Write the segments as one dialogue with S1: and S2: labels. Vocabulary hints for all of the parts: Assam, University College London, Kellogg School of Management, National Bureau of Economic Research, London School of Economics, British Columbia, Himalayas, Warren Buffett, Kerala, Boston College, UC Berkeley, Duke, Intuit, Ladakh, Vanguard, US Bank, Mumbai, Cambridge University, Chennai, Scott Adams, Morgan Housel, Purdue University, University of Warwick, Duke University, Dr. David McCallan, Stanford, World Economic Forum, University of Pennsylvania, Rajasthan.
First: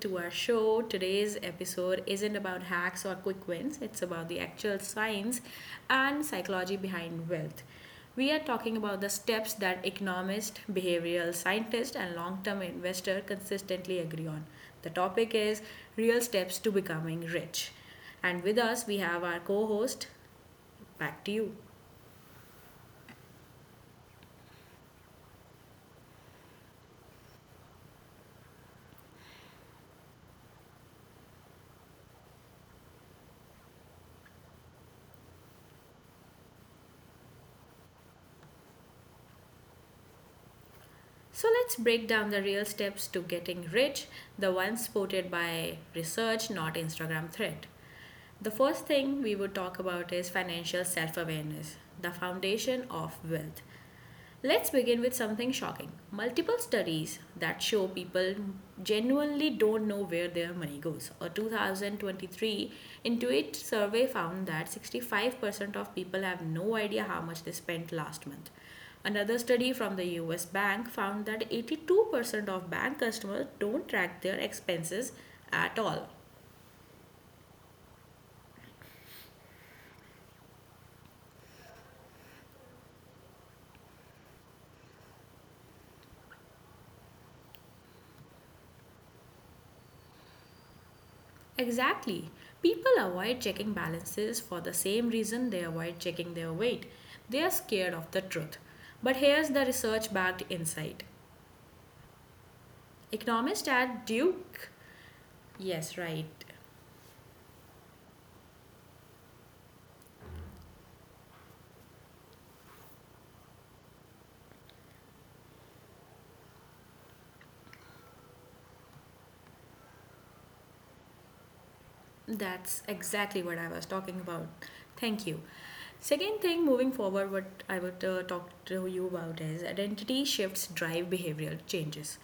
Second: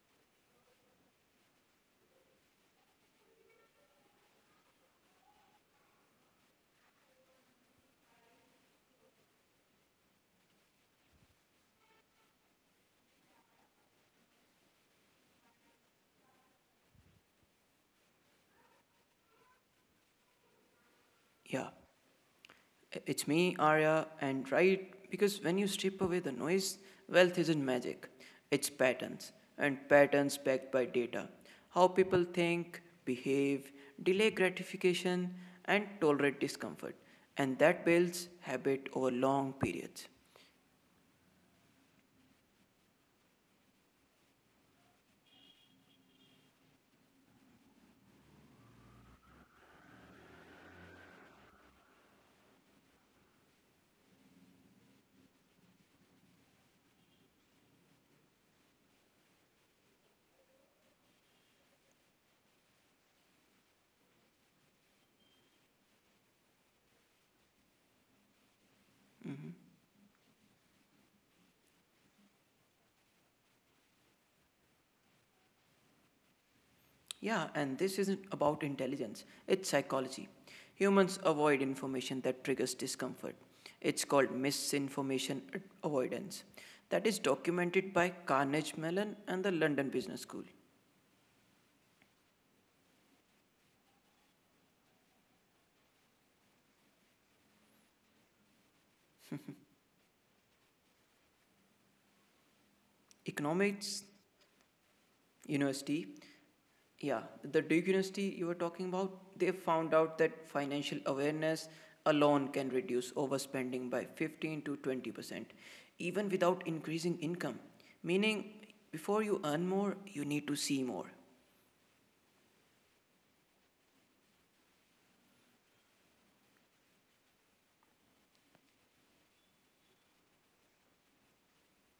S1: to our show. Today's episode isn't about hacks or quick wins, it's about the actual science and psychology behind wealth. We are talking about the steps that economists, behavioral scientists, and long term investors consistently agree on. The topic is real steps to becoming rich. And with us, we have our co host. Back to you.
S2: Yeah, it's me, Arya, and right, because when you strip away the noise, wealth isn't magic, it's patterns, and patterns backed by data. How people think, behave, delay gratification, and tolerate discomfort, and that builds habit over long periods.
S1: So let's break down the real steps to getting rich, the ones supported by research, not Instagram thread. The first thing we would talk about is financial self awareness, the foundation of wealth. Let's begin with something shocking. Multiple studies that show people genuinely don't know where their money goes. A 2023 Intuit survey found that 65% of people have no idea how much they spent last month. Another study from the US Bank found that 82% of bank customers don't track their expenses at all.
S2: Yeah, and this isn't about intelligence, it's psychology. Humans avoid information that triggers discomfort. It's called misinformation avoidance. That is documented by Carnegie Mellon and the London Business School.
S1: Exactly. People avoid checking balances for the same reason they avoid checking their weight. They are scared of the truth. But here's the research backed insight. Economist at
S2: Economics
S1: Duke. Yes, right.
S2: University. Yeah, the Duke University you were talking about, they found out that financial awareness alone can reduce overspending by 15 to 20%, even without increasing income. Meaning, before you earn more, you need to see more.
S1: That's exactly what I was talking about. Thank you. Second thing, moving forward, what I would talk to you about is identity shifts drive behavioral changes.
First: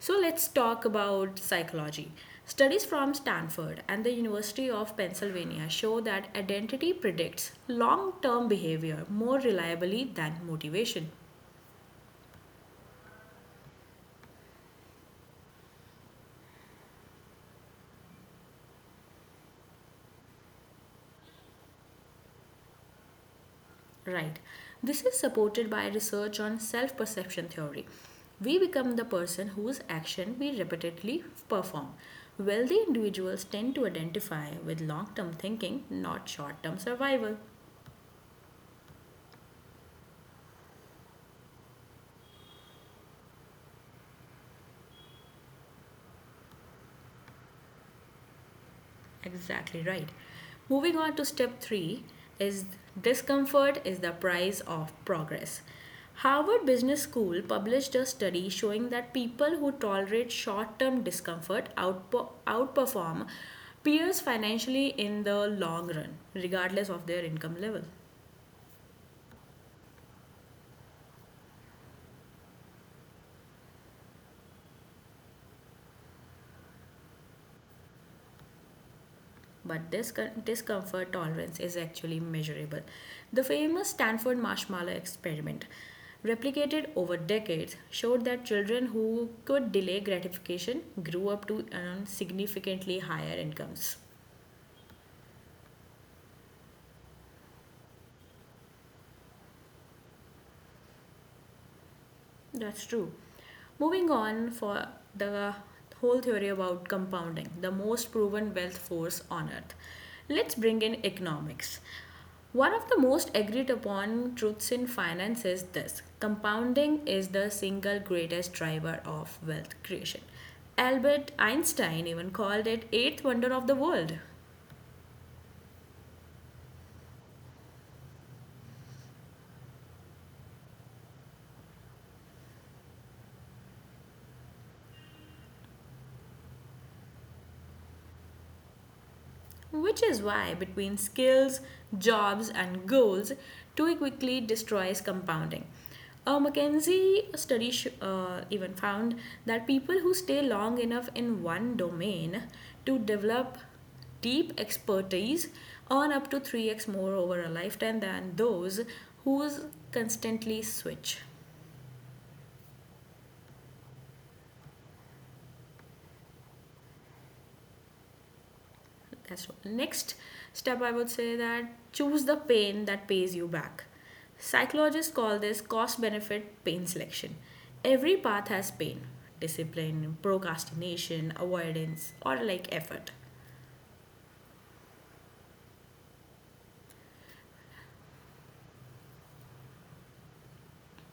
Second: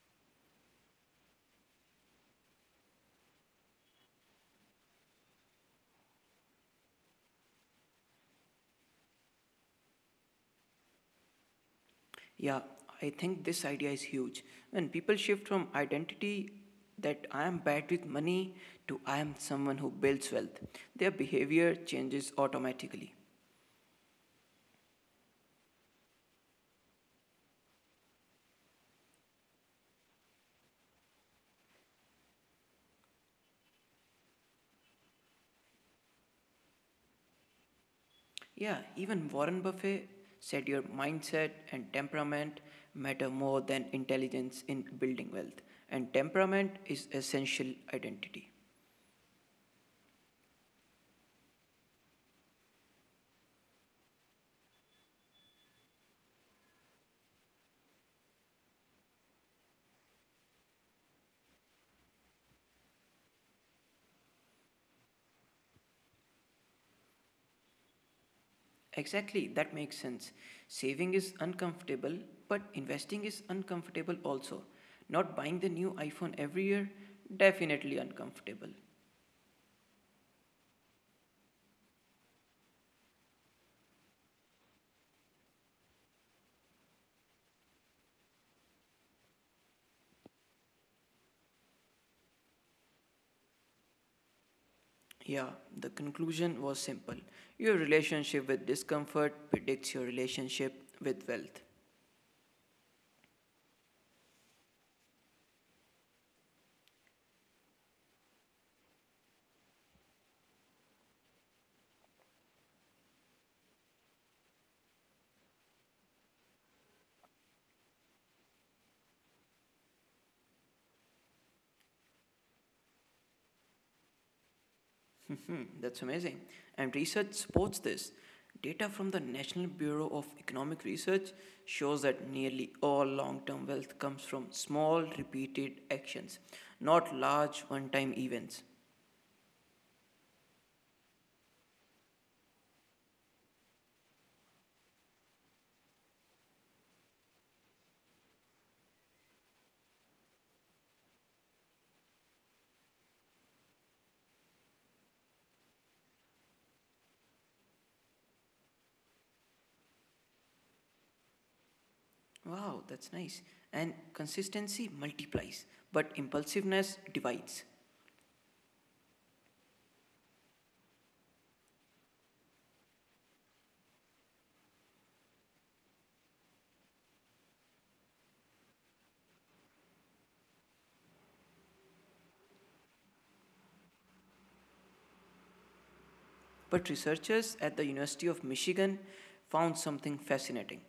S1: So let's talk about psychology. Studies from Stanford and the University of Pennsylvania show that identity predicts long term behavior more reliably than motivation.
S2: Yeah, I think this idea is huge. When people shift from identity that I am bad with money to I am someone who builds wealth, their behavior changes automatically.
S1: Right. This is supported by research on self perception theory. We become the person whose action we repeatedly perform. Wealthy individuals tend to identify with long term thinking, not short term survival.
S2: Yeah, even Warren Buffett said your mindset and temperament matter more than intelligence in building wealth. And temperament is essential identity.
S1: Exactly right. Moving on to step three is discomfort is the price of progress. Harvard Business School published a study showing that people who tolerate short term discomfort outperform peers financially in the long run, regardless of their income level.
S2: Exactly, that makes sense. Saving is uncomfortable, but investing is uncomfortable also. Not buying the new iPhone every year, definitely uncomfortable.
S1: But this discomfort tolerance is actually measurable. The famous Stanford marshmallow experiment, replicated over decades, showed that children who could delay gratification grew up to earn significantly higher incomes.
S2: Yeah, the conclusion was simple. Your relationship with discomfort predicts your relationship with wealth.
S1: That's true. Moving on for the whole theory about compounding, the most proven wealth force on earth. Let's bring in economics. One of the most agreed upon truths in finance is this: compounding is the single greatest driver of wealth creation. Albert Einstein even called it eighth wonder of the world.
S2: Mhm, that's amazing. And research supports this. Data from the National Bureau of Economic Research shows that nearly all long term wealth comes from small, repeated actions, not large one time events.
S1: Which is why, between skills, jobs, and goals, too quickly destroys compounding. A McKinsey study even found that people who stay long enough in one domain to develop deep expertise earn up to 3x more over a lifetime than those who constantly switch.
S2: Wow, that's nice. And consistency multiplies, but impulsiveness divides.
S1: That's what. Next step, I would say that choose the pain that pays you back. Psychologists call this cost benefit pain selection. Every path has pain: discipline, procrastination, avoidance, or like effort.
S2: But researchers at the University of Michigan found something fascinating.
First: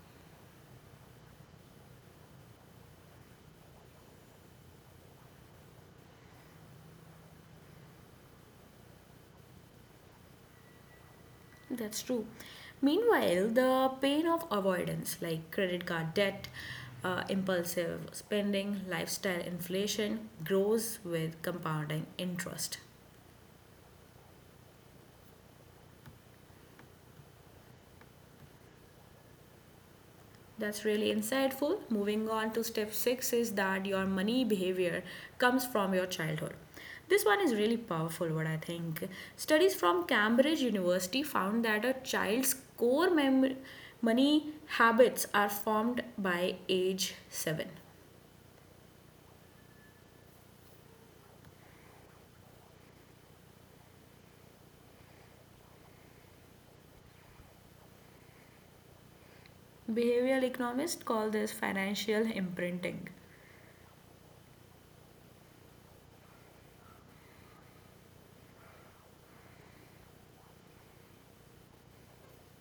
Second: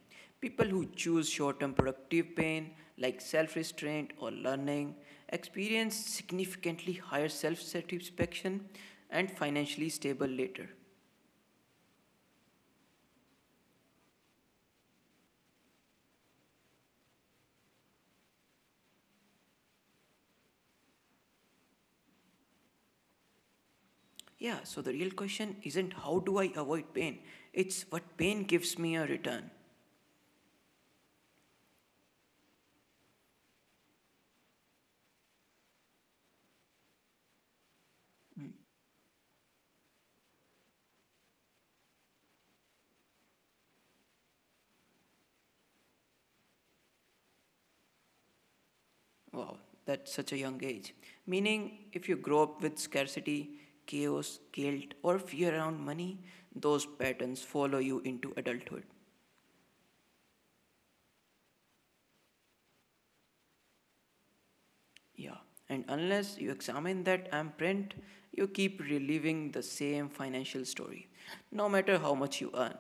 S2: People who choose short term productive pain, like self restraint or learning, experience significantly higher self satisfaction and financially stable later.
S1: That's true. Meanwhile, the pain of avoidance, like credit card debt, impulsive spending, lifestyle inflation, grows with compounding interest.
S2: Yeah, so the real question isn't how do I avoid pain, it's what pain gives me a return.
S1: That's really insightful. Moving on to step six is that your money behavior comes from your childhood. This one is really powerful, what I think. Studies from Cambridge University found that a child's core money habits are formed by age seven.
S2: Wow, that's such a young age. Meaning, if you grow up with scarcity, chaos, guilt, or fear around money, those patterns follow you into adulthood.
S1: Behavioral economists call this financial imprinting.
S2: Yeah, and unless you examine that imprint, you keep reliving the same financial story, no matter how much you earn.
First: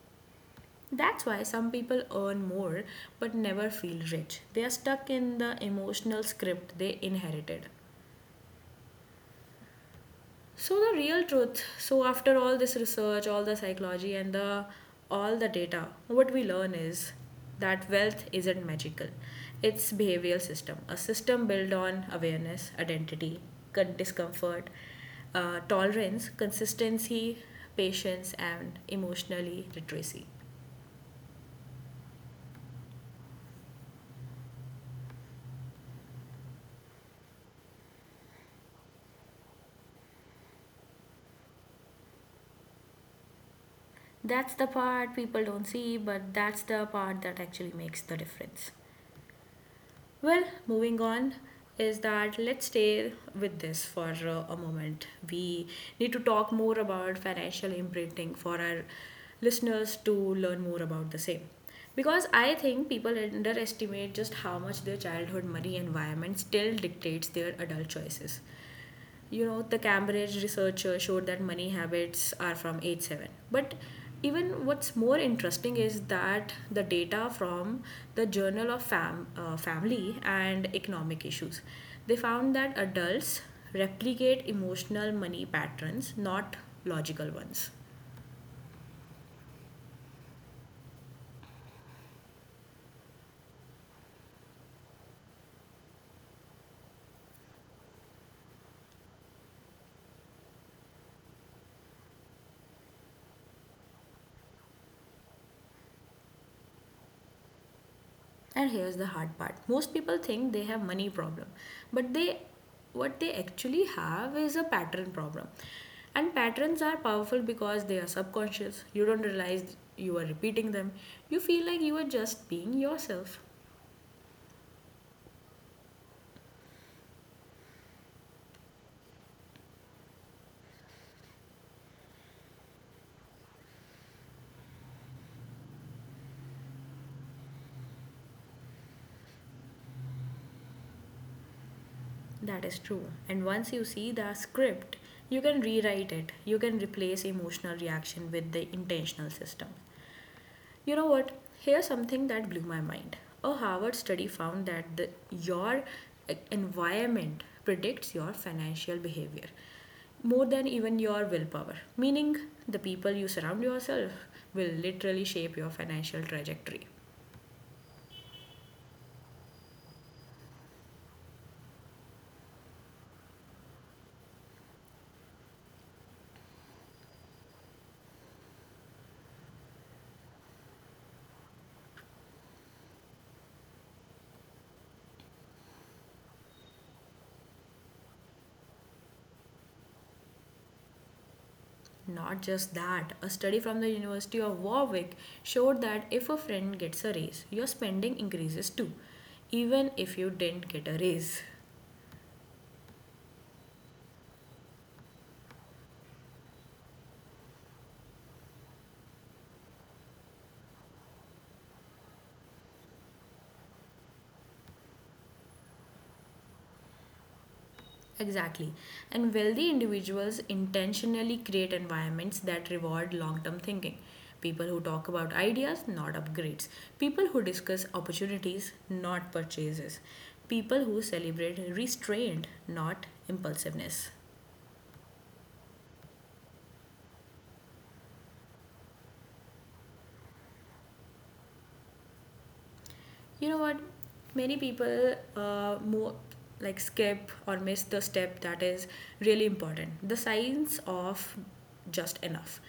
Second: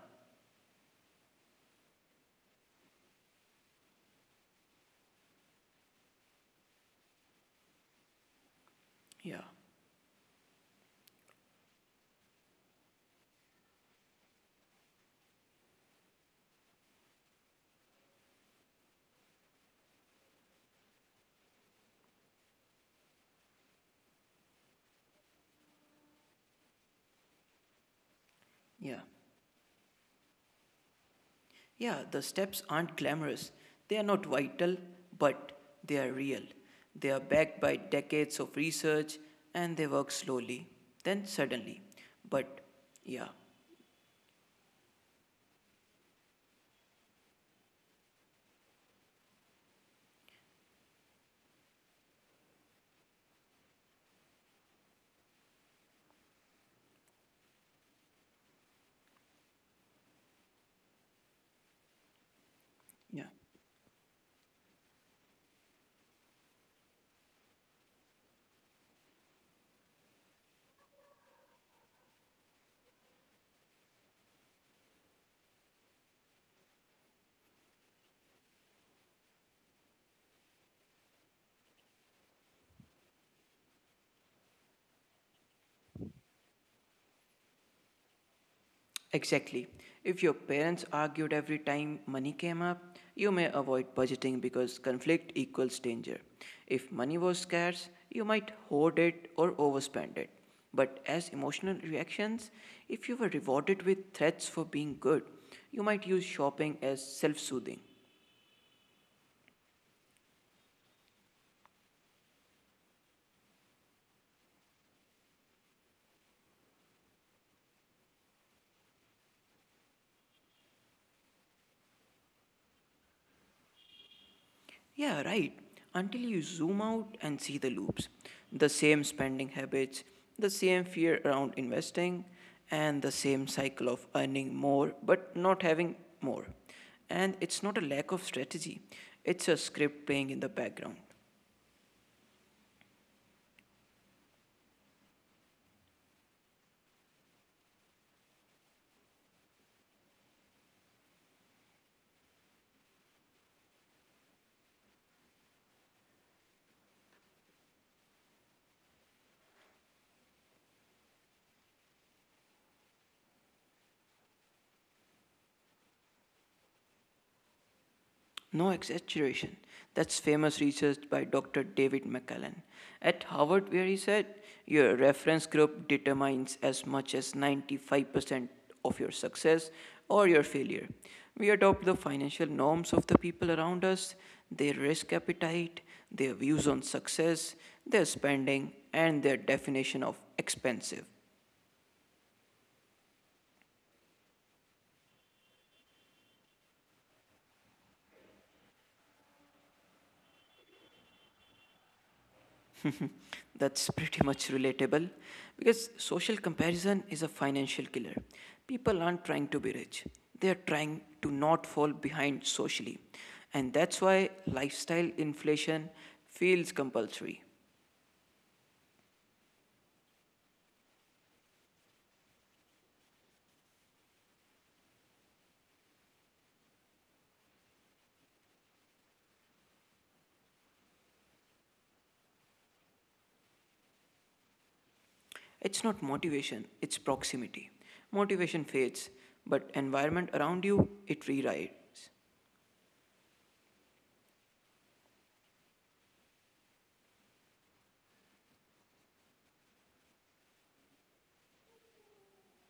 S1: That's why some people earn more but never feel rich. They are stuck in the emotional script they inherited.
S2: Yeah,
S1: So the real truth. So after all this research, all the psychology and the all the data, what we learn is that wealth isn't magical. It's behavioral system, a system built on awareness, identity, discomfort, tolerance, consistency, patience, and
S2: yeah.
S1: emotionally literacy.
S2: Yeah, the steps aren't glamorous. They are not vital, but they are real. They are backed by decades of research and they work slowly, then suddenly. But yeah,
S1: That's the part people don't see, but that's the part that actually makes the difference. Well, moving on is that let's stay with this for a moment. We need to talk more about financial imprinting for our listeners to learn more about the same. Because I think people
S2: yeah.
S1: underestimate just how much their childhood money environment still dictates their adult choices. You know, the Cambridge researcher showed that money habits are from age 7, but even what's more interesting is that the data from the Journal of Family and Economic Issues, they found that adults replicate emotional money patterns, not logical ones.
S2: Exactly. If your parents argued every time money came up, you may avoid budgeting because conflict equals danger. If money was scarce, you might hoard it or overspend it. But as emotional reactions, if you were rewarded with threats for being good, you might use shopping as self soothing.
S1: And here's the hard part. Most people think they have money problem, but they what they actually have is a pattern problem. And patterns are powerful because they are subconscious. You don't realize you are repeating them. You feel like you are just being yourself.
S2: Yeah, right. Until you zoom out and see the loops, the same spending habits, the same fear around investing, and the same cycle of earning more but not having more. And it's not a lack of strategy, it's a script playing in the background.
S1: That is true. And once you see the script, you can rewrite it. You can replace emotional reaction with the intentional system. You know what? Here's something that blew my mind. A Harvard study found that environment predicts your financial behavior more than even your willpower. Meaning, the people you surround yourself will literally shape your financial trajectory.
S2: No exaggeration. That's famous research by Dr. David McCallan at Harvard, where he said your reference group determines as much as 95% of your success or your failure. We adopt the financial norms of the people around us, their risk appetite, their views on success, their spending, and their definition of expensive.
S1: Not just that, a study from the University of Warwick showed that if a friend gets a raise, your spending increases too, even if you didn't get a raise.
S2: That's pretty much relatable because social comparison is a financial killer. People aren't trying to be rich, they are trying to not fall behind socially. And that's why lifestyle inflation feels compulsory.
S1: Exactly. And wealthy individuals intentionally create environments that reward long term thinking. People who talk about ideas, not upgrades. People who discuss opportunities, not purchases. People who celebrate restraint, not impulsiveness.
S2: It's not motivation, it's proximity. Motivation fades, but environment around you, it rewrites.
S1: You know what? Many people more like skip or miss the step that is really important: the science of just enough.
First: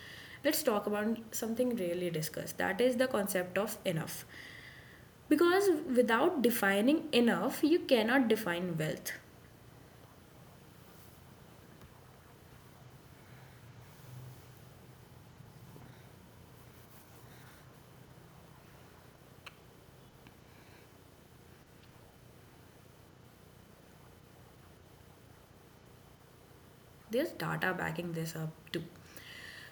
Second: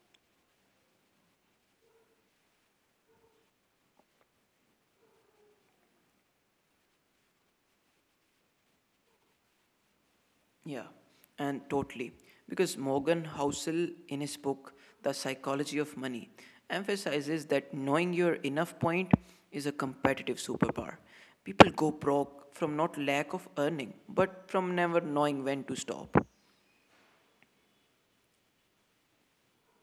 S1: Let's talk about something really discussed, that is the concept of enough. Because without defining enough, you cannot define wealth.
S2: Yeah, and totally. Because Morgan Housel, in his book, The Psychology of Money, emphasizes that knowing your enough point is a competitive superpower. People go broke from not lack of earning, but from never knowing when to stop.
S1: There's data backing this up too.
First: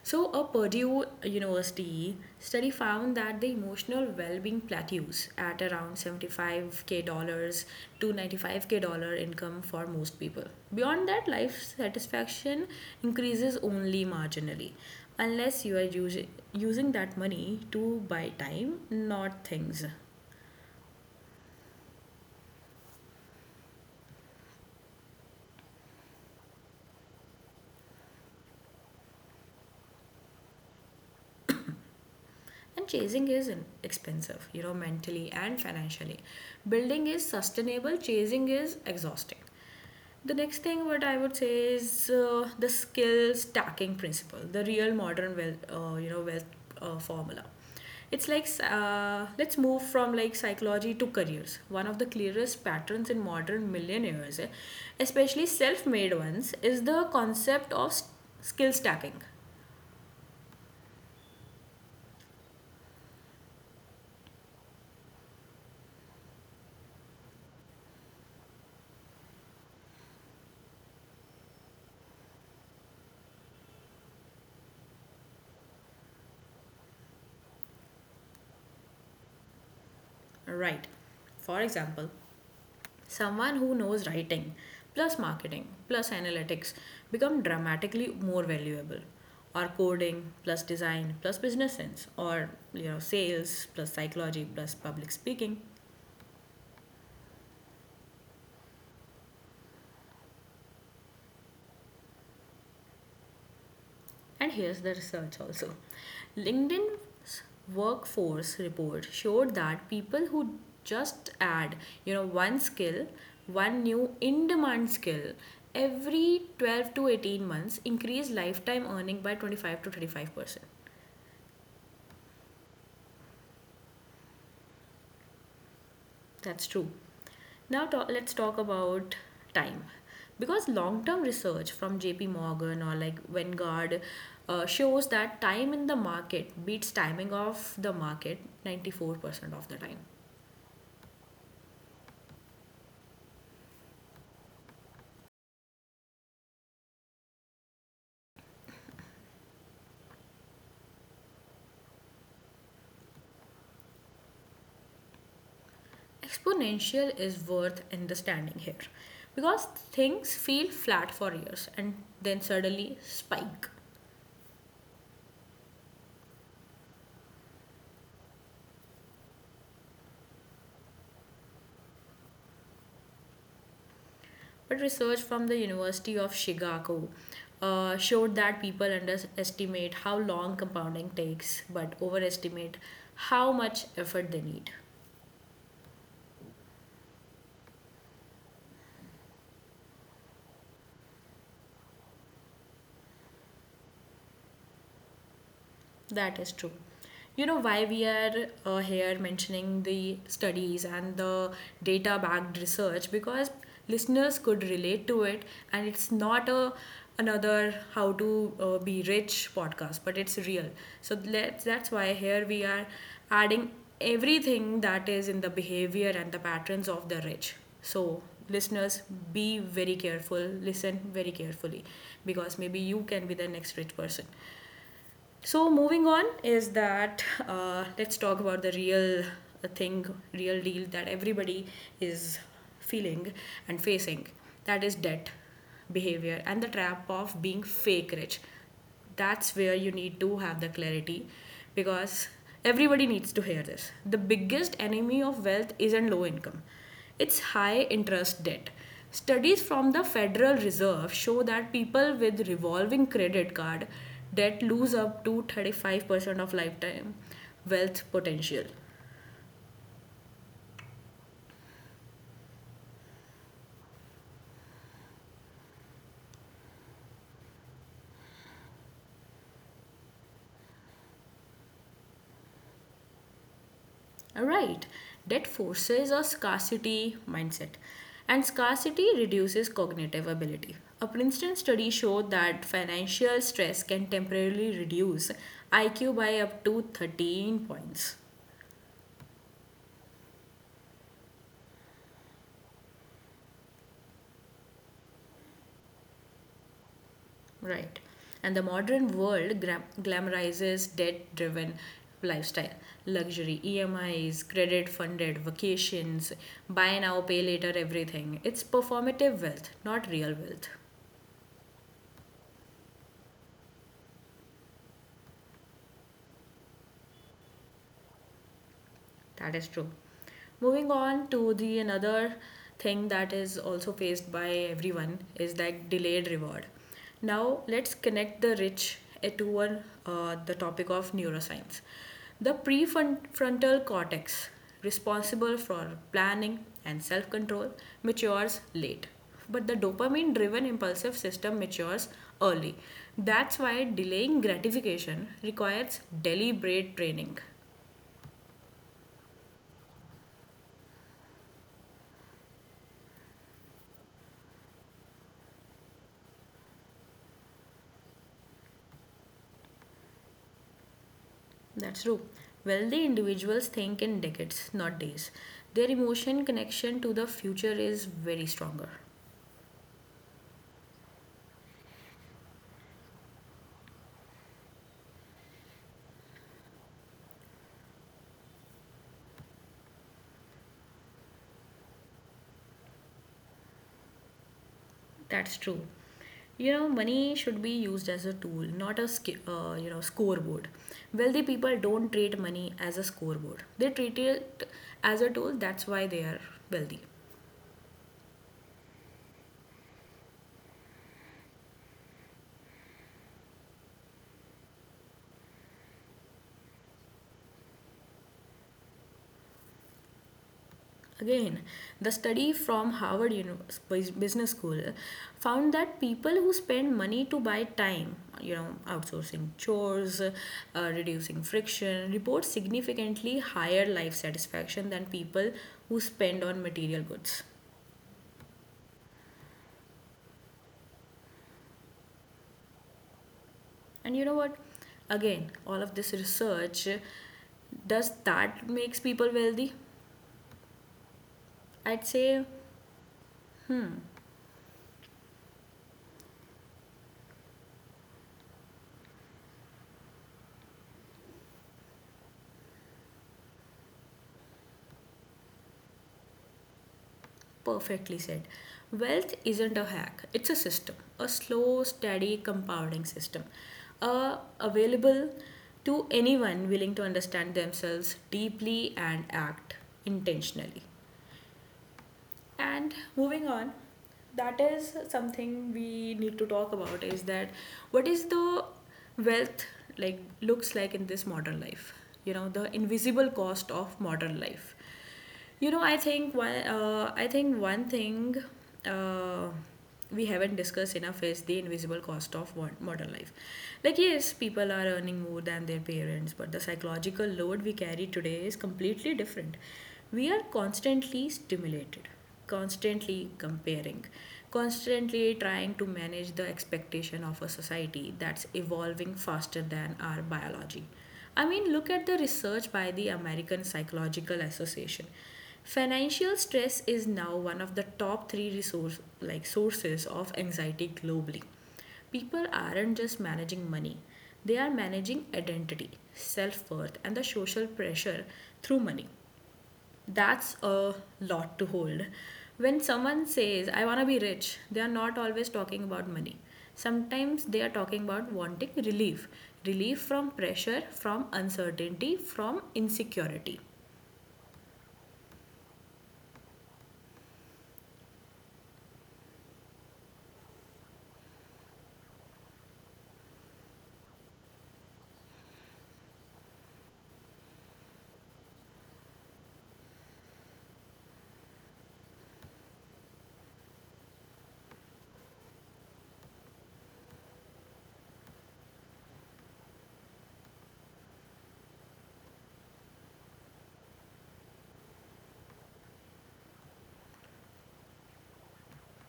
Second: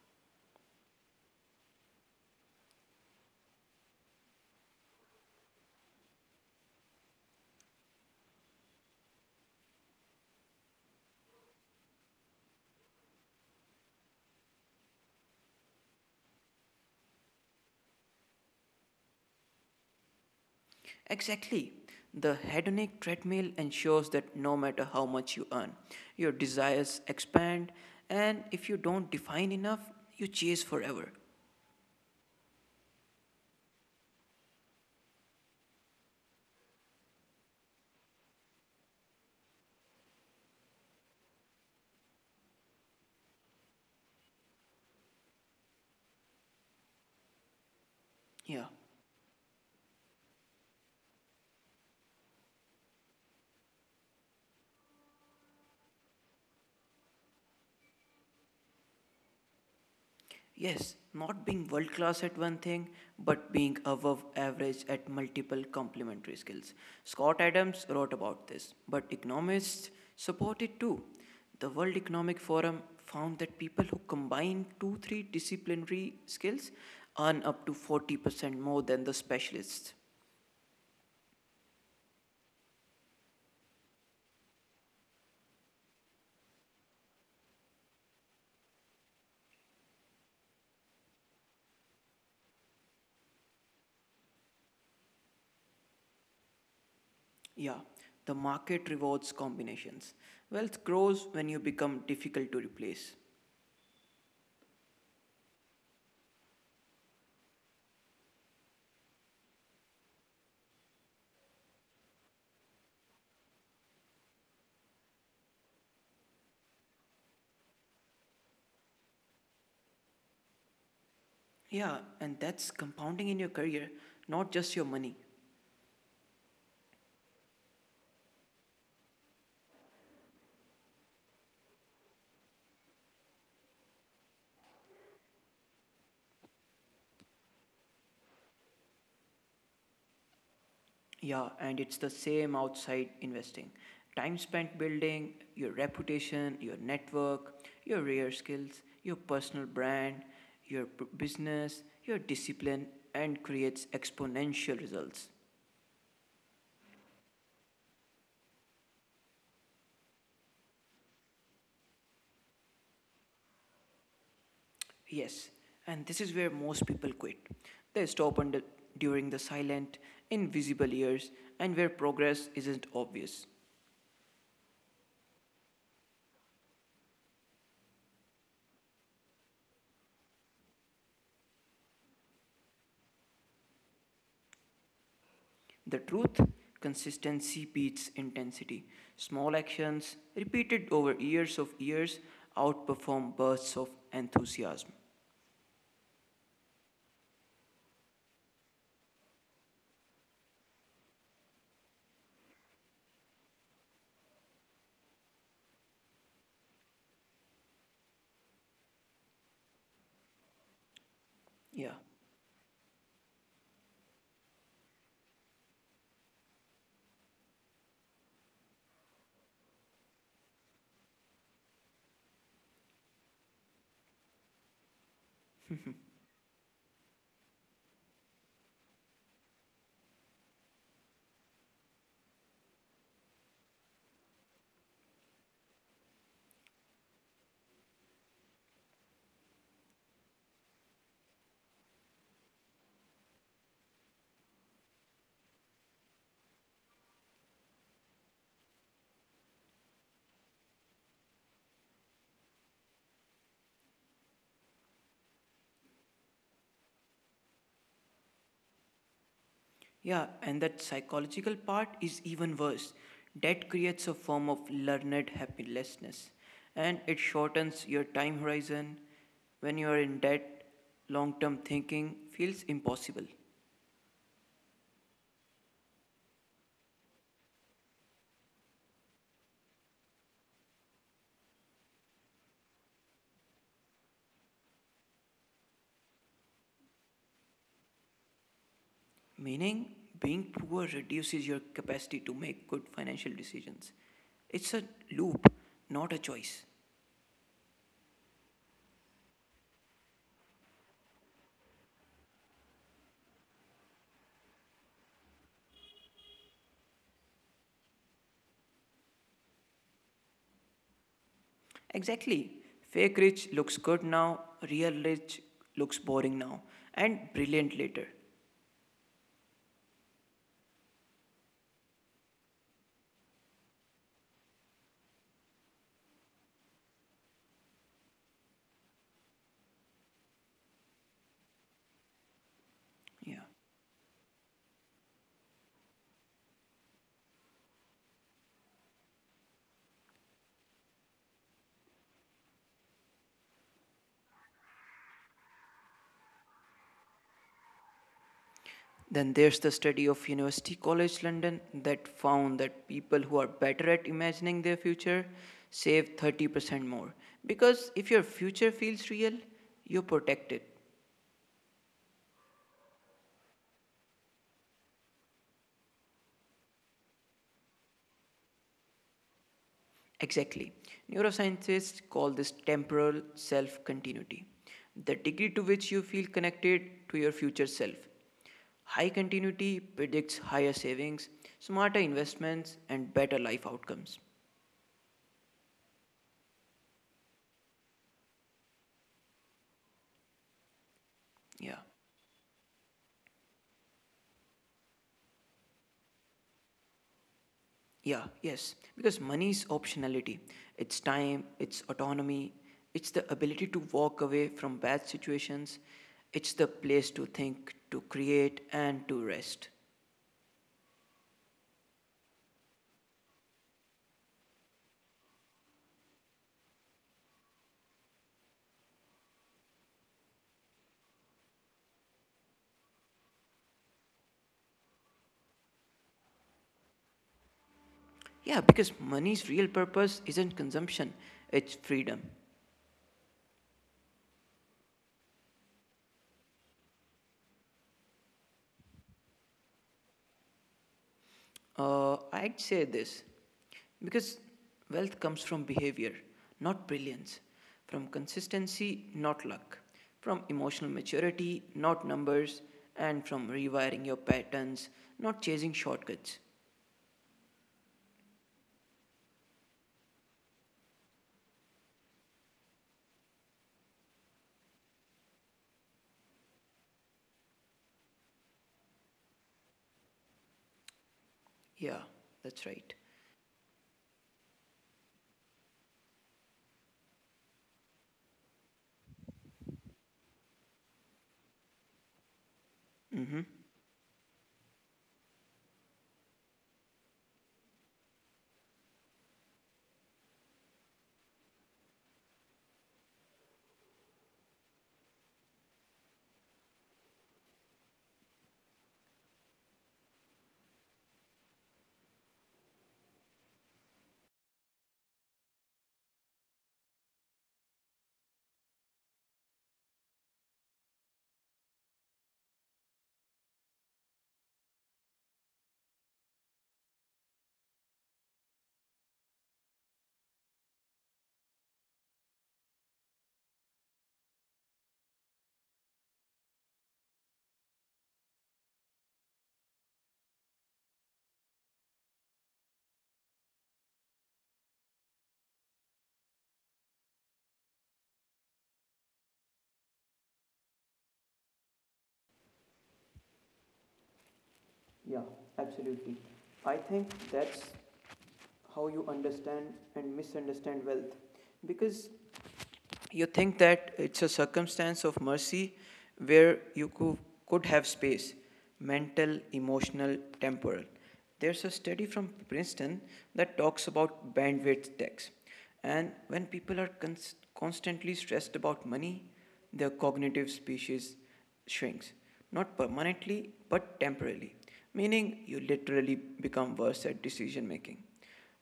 S1: So, a Purdue University study found that the emotional well-being plateaus at around 75K dollars to 95K dollar income for most people. Beyond that, life satisfaction increases only marginally, unless you are using that money to buy time, not things.
S2: Exactly. The hedonic treadmill ensures that no matter how much you earn, your desires expand, and if you don't define enough, you chase forever.
S1: And chasing is expensive, you know, mentally and financially. Building is sustainable, chasing is exhausting. The next thing what I would say is the skill stacking principle, the real modern wealth, wealth formula. It's like
S2: Yeah.
S1: let's move from like psychology to careers. One of the clearest patterns in modern millionaires, especially self-made ones, is the concept of skill stacking.
S2: Yes, not being world class at one thing, but being above average at multiple complementary skills. Scott Adams wrote about this, but economists support it too. The World Economic Forum found that people who combine two, three disciplinary skills earn up to 40% more than the specialists.
S1: Right. For example, someone who knows writing, plus marketing, plus analytics become dramatically more valuable. Or coding, plus design, plus business sense, or you know, sales, plus psychology, plus public speaking.
S2: Yeah, the market rewards combinations. Wealth grows when you become difficult to replace.
S1: And here's the research also. LinkedIn's workforce report showed that people who just add, you know, one skill, one new in-demand skill every 12 to 18 months increase lifetime earning by 25 to 35%.
S2: Yeah, and that's compounding in your career, not just your money.
S1: That's true. Now let's talk about time. Because long term research from JP Morgan or like Vanguard shows that time in the market beats timing of the market 94% of the time.
S2: Yeah, and it's the same outside investing. Time spent building your reputation, your network, your rare skills, your personal brand, your business, your discipline, and creates exponential results.
S1: Exponential is worth understanding here because things feel flat for years and then suddenly spike.
S2: Yes, and this is where most people quit. They stop under, during the silent, invisible years, and where progress isn't obvious.
S1: But research from the University of Chicago showed that people underestimate how long compounding takes but overestimate how much effort they need.
S2: The truth consistency beats intensity. Small actions, repeated over years of years, outperform bursts of enthusiasm.
S1: That is true. You know why we are here mentioning the studies and the data backed research? Because listeners could relate to it, and it's not a another how to be rich podcast, but it's real. So let's, that's
S2: Yeah.
S1: why here we are adding everything that is in the behavior and the patterns of the rich. So listeners, be very careful, listen very carefully, because maybe you can be the next rich person. So moving on is that let's talk about the real uh, thing, real deal that everybody is feeling and facing. That is debt behavior and the trap of being fake rich. That's where you need to have the clarity, because everybody needs to hear this. The biggest enemy of wealth isn't low income, it's high interest debt. Studies from the Federal Reserve show that people with revolving credit card debt lose up to 35% of lifetime wealth potential.
S2: Yeah, and that psychological part is even worse. That creates a form of learned happilessness and it shortens your time horizon. When you are in debt, long term thinking feels impossible.
S1: All right, debt forces a scarcity mindset, and scarcity reduces cognitive ability. A Princeton study showed that financial stress can temporarily reduce IQ by up to 13 points.
S2: Meaning, being poor reduces your capacity to make good financial decisions. It's a loop, not a choice.
S1: Right. And the modern world glamorizes debt driven lifestyle, luxury, EMIs, credit funded vacations, buy now, pay later, everything. It's performative wealth, not real wealth.
S2: Exactly. Fake rich looks good now, real rich looks boring now, and brilliant later.
S1: That is true. Moving on to the another thing that is also faced by everyone is like delayed reward. Now let's connect the rich to the topic of neuroscience. The
S2: Yeah.
S1: prefrontal cortex, responsible for planning and self-control, matures late but the dopamine driven impulsive system matures early. That's why delaying gratification requires deliberate training.
S2: Then there's the study of University College London that found that people who are better at imagining their future save 30% more. Because if your future feels real, you protect it.
S1: That's true. Wealthy individuals think in decades, not days. Their emotion connection to the future is very stronger.
S2: Exactly. Neuroscientists call this temporal self continuity, the degree to which you feel connected to your future self. High continuity predicts higher savings, smarter investments, and better life outcomes.
S1: That's true. You know, money should be used as a tool, not a scoreboard. Wealthy people
S2: Yeah,
S1: don't treat money as a scoreboard. They treat it as a tool. That's why they are wealthy.
S2: yeah, yes. Because money is optionality, it's time, it's autonomy, it's the ability to walk away from bad situations, it's the place to think, to create, and to rest.
S1: Again, the study from Harvard Business School found that people who spend money to buy time, you know, outsourcing chores, reducing friction, report significantly higher life satisfaction than people who spend on material goods.
S2: Yeah, because money's real purpose isn't consumption, it's freedom.
S1: And you know what? Again, all of this research, does that makes people wealthy? I'd say.
S2: I'd say this because wealth comes from behavior, not brilliance, from consistency, not luck, from emotional maturity, not numbers, and from rewiring your patterns, not chasing shortcuts.
S1: Perfectly said. Wealth isn't a hack, it's a system, a slow, steady compounding system, available to anyone willing to understand themselves deeply and act intentionally.
S2: Yeah, that's
S1: And
S2: right.
S1: moving on, that is something we need to talk about is that what is the wealth like looks like in this modern life, you know, the invisible
S2: Mm-hmm.
S1: cost of modern life. I think one thing uh, we haven't discussed enough is the invisible cost of modern life. Like, yes, people are earning more than their parents, but the psychological load we carry today is completely different. We are constantly stimulated, constantly comparing, constantly trying to manage the expectation of a society that's evolving faster than our biology. I mean, look at the research by the American Psychological Association. Financial stress is now one of the top 3 resource like sources of anxiety globally. People aren't just managing money, they are managing identity, self worth, and the social pressure through money. That's a lot to hold. When someone says, I want to be rich, they are not always talking about money. Sometimes they are talking about wanting relief, relief from pressure, from uncertainty, from insecurity.
S2: Yeah, absolutely. I think that's how you understand and misunderstand wealth. Because you think that it's a circumstance of mercy where you could have space, mental, emotional, temporal. There's a study from Princeton that talks about bandwidth tax, and when people are constantly stressed about money, their cognitive species shrinks, not permanently, but temporarily, meaning you literally become worse at decision making.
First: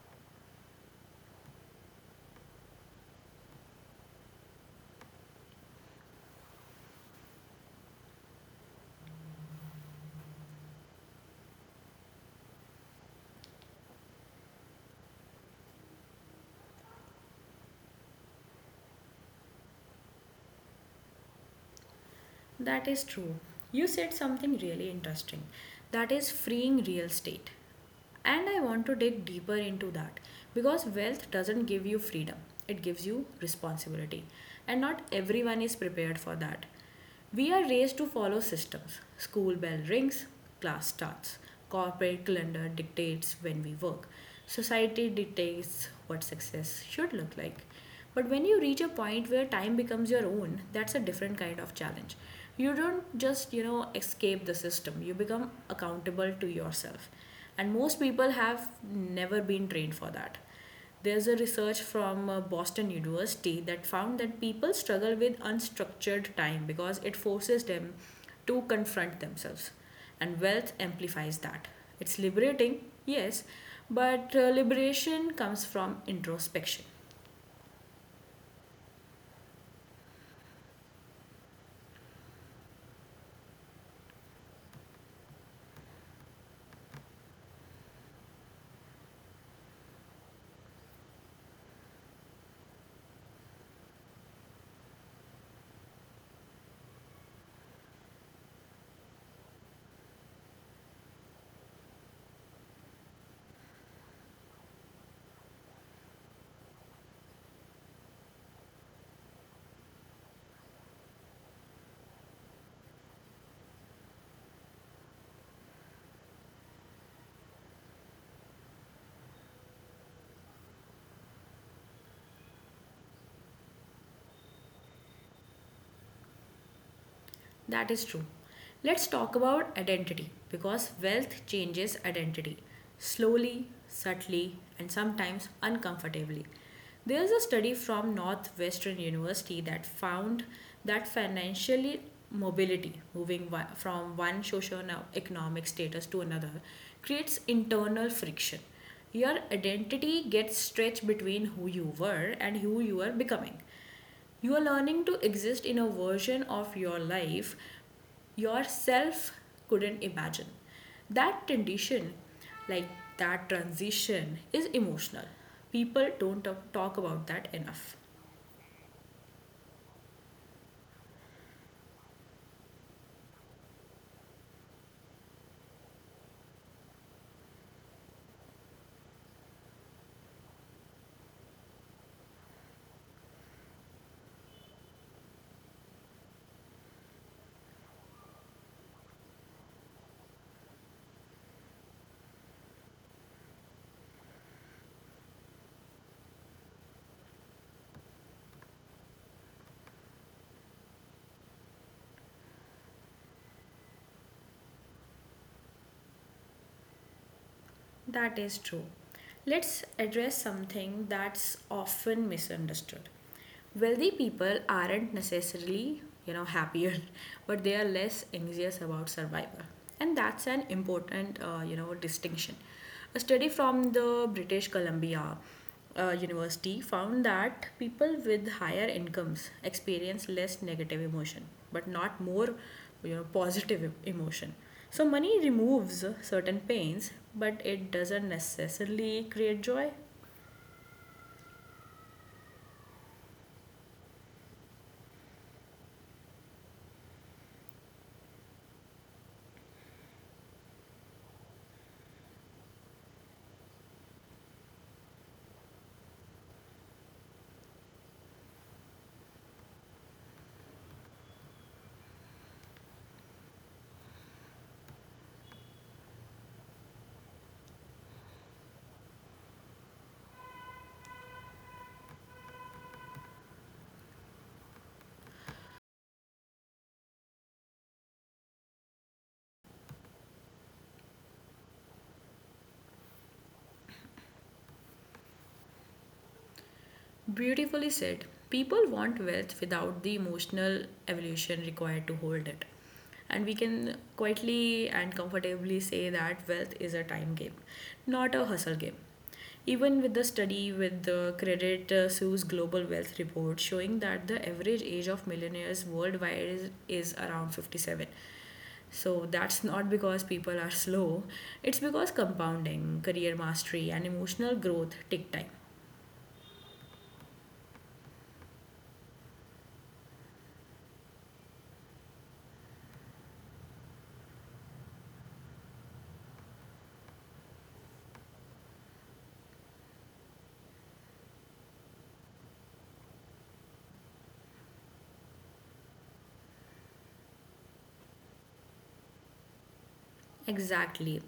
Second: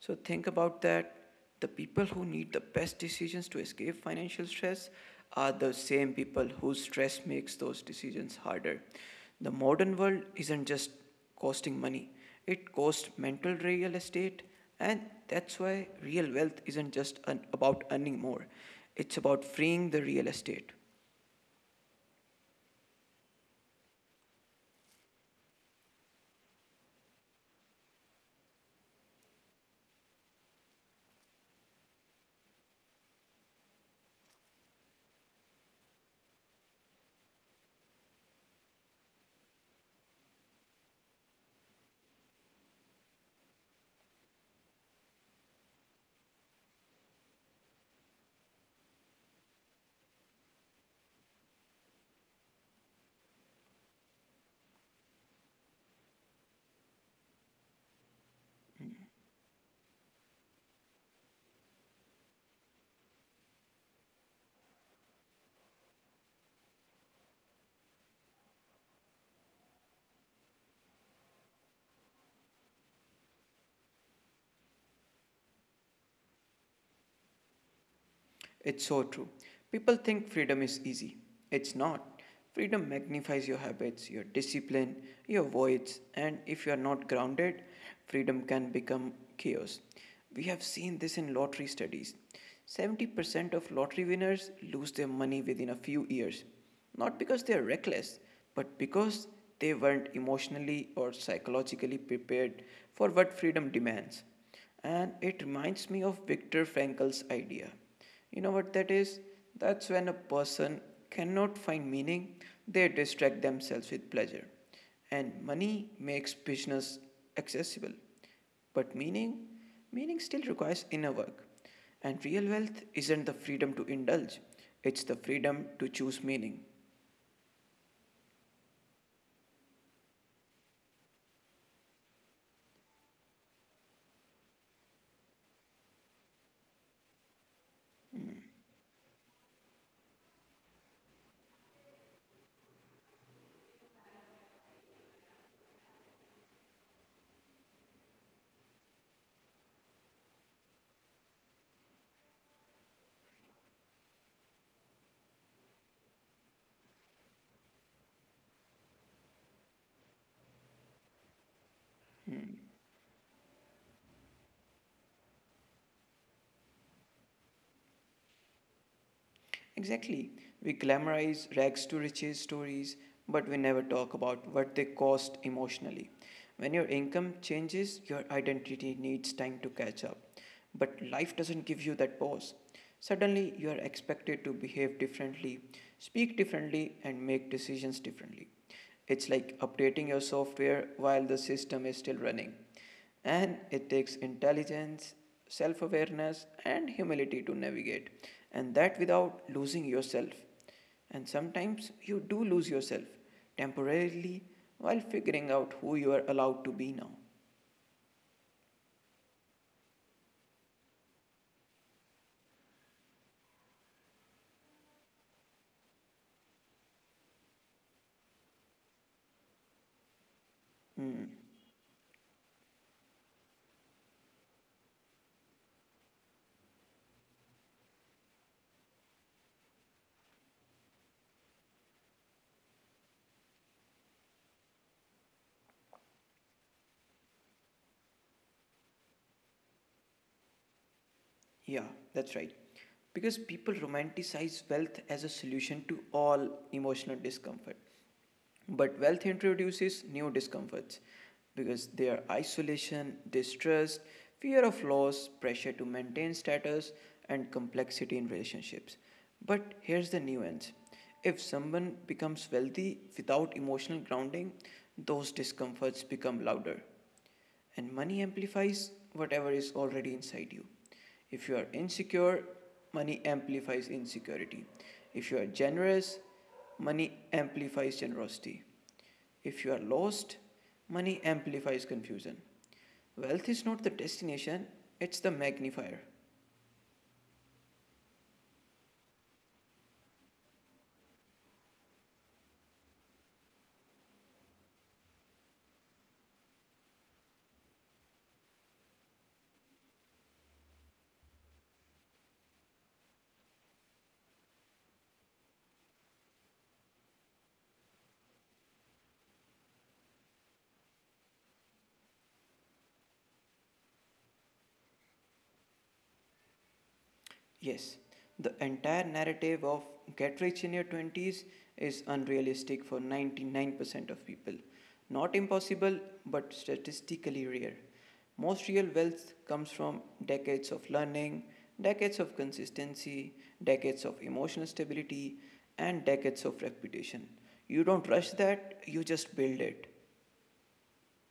S2: So think about that. The people who need the best decisions to escape financial stress are the same people whose stress makes those decisions harder. The modern world isn't just costing money, it costs mental real estate, and that's why real wealth isn't just an, about earning more, it's about freeing the real estate.
S1: That is true. You said something really interesting. That is freeing real estate. And I want to dig deeper into that because wealth doesn't give you freedom, it gives you responsibility. And not everyone is prepared for that. We are raised to follow systems. School bell rings, class starts. Corporate calendar dictates when we work. Society dictates what success should look like. But when you reach a point where time becomes your own, that's a different kind of challenge. You don't just escape the system, you become accountable to yourself. And most people have never been trained for that. There's a research from Boston University that found that people struggle with unstructured time because it forces them to confront themselves. And wealth amplifies that. It's liberating, yes, but liberation comes from introspection.
S2: It's so true. People think freedom is easy. It's not. Freedom magnifies your habits, your discipline, your voids, and if you are not grounded, freedom can become chaos. We have seen this in lottery studies. 70% of lottery winners lose their money within a few years, not because they are reckless, but because they weren't emotionally or psychologically prepared for what freedom demands. And it reminds me of Viktor Frankl's idea, you know what that is? That's when a person cannot find meaning, they distract themselves with pleasure. And money makes business accessible. But meaning still requires inner work. And real wealth isn't the freedom to indulge, it's the freedom to choose meaning.
S1: That is true. Let's talk about identity because wealth changes identity slowly, subtly, and sometimes uncomfortably. There's a study from Northwestern University that found that financial mobility, moving from one socioeconomic status to another, creates internal friction. Your identity gets stretched between who you were and who you are becoming. You are learning to exist in a version of your life yourself couldn't imagine. That transition,
S2: Hmm.
S1: like that transition is emotional. People don't talk about that enough.
S2: Exactly. We glamorize rags to riches stories, but we never talk about what they cost emotionally. When your income changes, your identity needs time to catch up. But life doesn't give you that pause. Suddenly, you are expected to behave differently, speak differently, and make decisions differently. It's like updating your software while the system is still running. And it takes intelligence, self awareness, and humility to navigate, and that without losing yourself. And sometimes you do lose yourself temporarily while figuring out who you are allowed to be now.
S1: That is true. Let's address something that's often misunderstood. Wealthy people aren't necessarily happier, but they are less anxious about survival. And that's an
S2: Hmm.
S1: important distinction. A study from the British Columbia University found that people with higher incomes experience less negative emotion, but not more positive emotion, so money removes certain pains, but it doesn't necessarily create joy.
S2: Yeah, that's right. Because people romanticize wealth as a solution to all emotional discomfort. But wealth introduces new discomforts because they are isolation, distrust, fear of loss, pressure to maintain status, and complexity in relationships. But here's the nuance, if someone becomes wealthy without emotional grounding, those discomforts become louder and money amplifies whatever is already inside you. If you are insecure, money amplifies insecurity. If you are generous, money amplifies generosity. If you are lost, money amplifies confusion. Wealth is not the destination, it's the magnifier.
S1: Beautifully said. People want wealth without the emotional evolution required to hold it. And we can quietly and comfortably say that wealth is a time game, not a hustle game. Even with the study with the Credit Suisse Global Wealth Report showing that the average age of millionaires worldwide is around 57, so that's not because people are slow, it's because compounding, career mastery, and emotional growth take time.
S2: Yes, the entire narrative of get rich in your 20s is unrealistic for 99% of people. Not impossible, but statistically rare. Most real wealth comes from decades of learning, decades of consistency, decades of emotional stability, and decades of reputation. You don't rush that, you just build it.
S1: Exactly.